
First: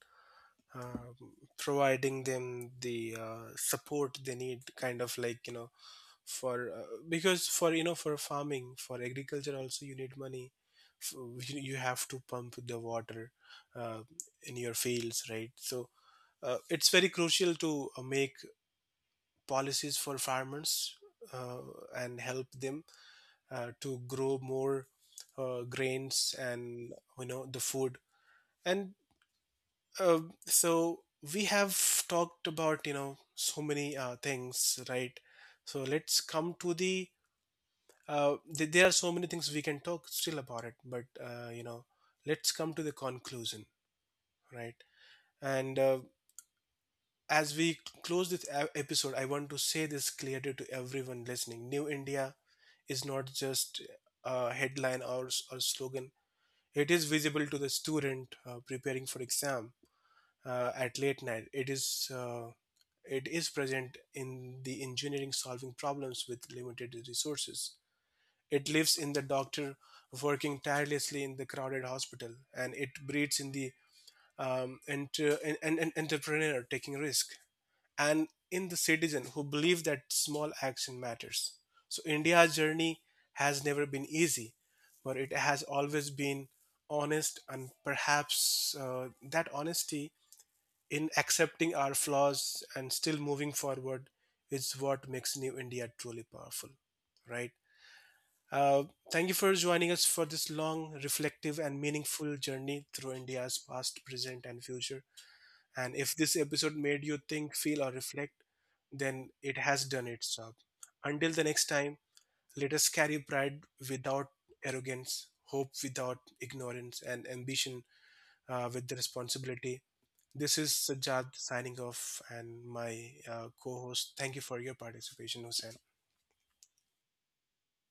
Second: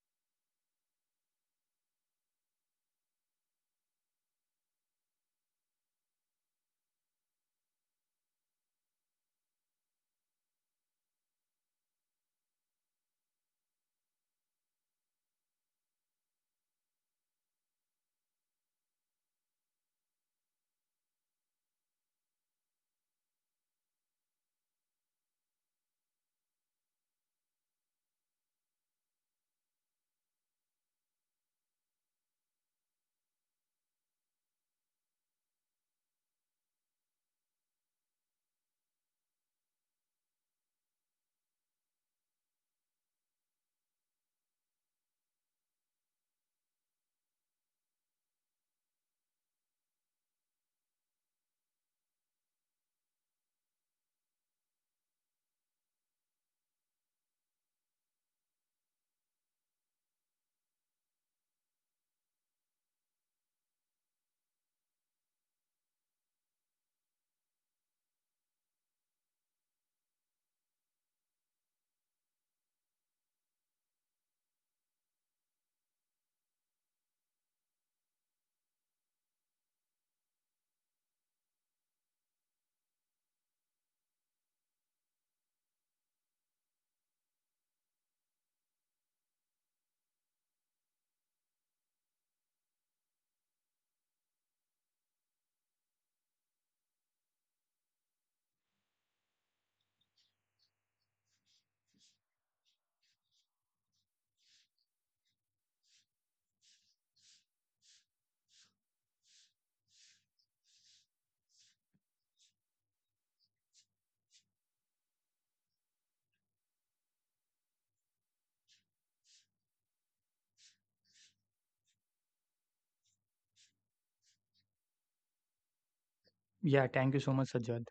[SPEAKER 1] uh, providing them the support they need, kind of, like, you know, for because, for, you know, for farming, for agriculture also you need money. F- you have to pump the water uh, in your fields, right? So it's very crucial to make policies for farmers, uh, and help them to grow more grains and, you know, the food. And uh, so we have talked about, you know, so many things, right? So let's come to the. There are so many things we can talk still about it, but, you know, let's come to the conclusion, right? And as we close this episode, I want to say this clearly to everyone listening: New India is not just a headline or, or slogan. It is visible to the student preparing for exam at late night. It is present in the engineering solving problems with limited resources. It lives in the doctor working tirelessly in the crowded hospital, and it breeds in the an entrepreneur taking risk, and in the citizen who believe that small action matters. So India's journey has never been easy, but it has always been honest, and perhaps that honesty in accepting our flaws and still moving forward is what makes New India truly powerful, right? Uh, Thank you for joining us for this long, reflective, and meaningful journey through India's past, present, and future. And if this episode made you think, feel, or reflect, then it has done its job. Until the next time, let us carry pride without arrogance, hope without ignorance, and ambition with the responsibility. This is Sajjad signing off, and my co host, thank you for your participation, Hussein.
[SPEAKER 2] Yeah, thank you so much, Sajjad.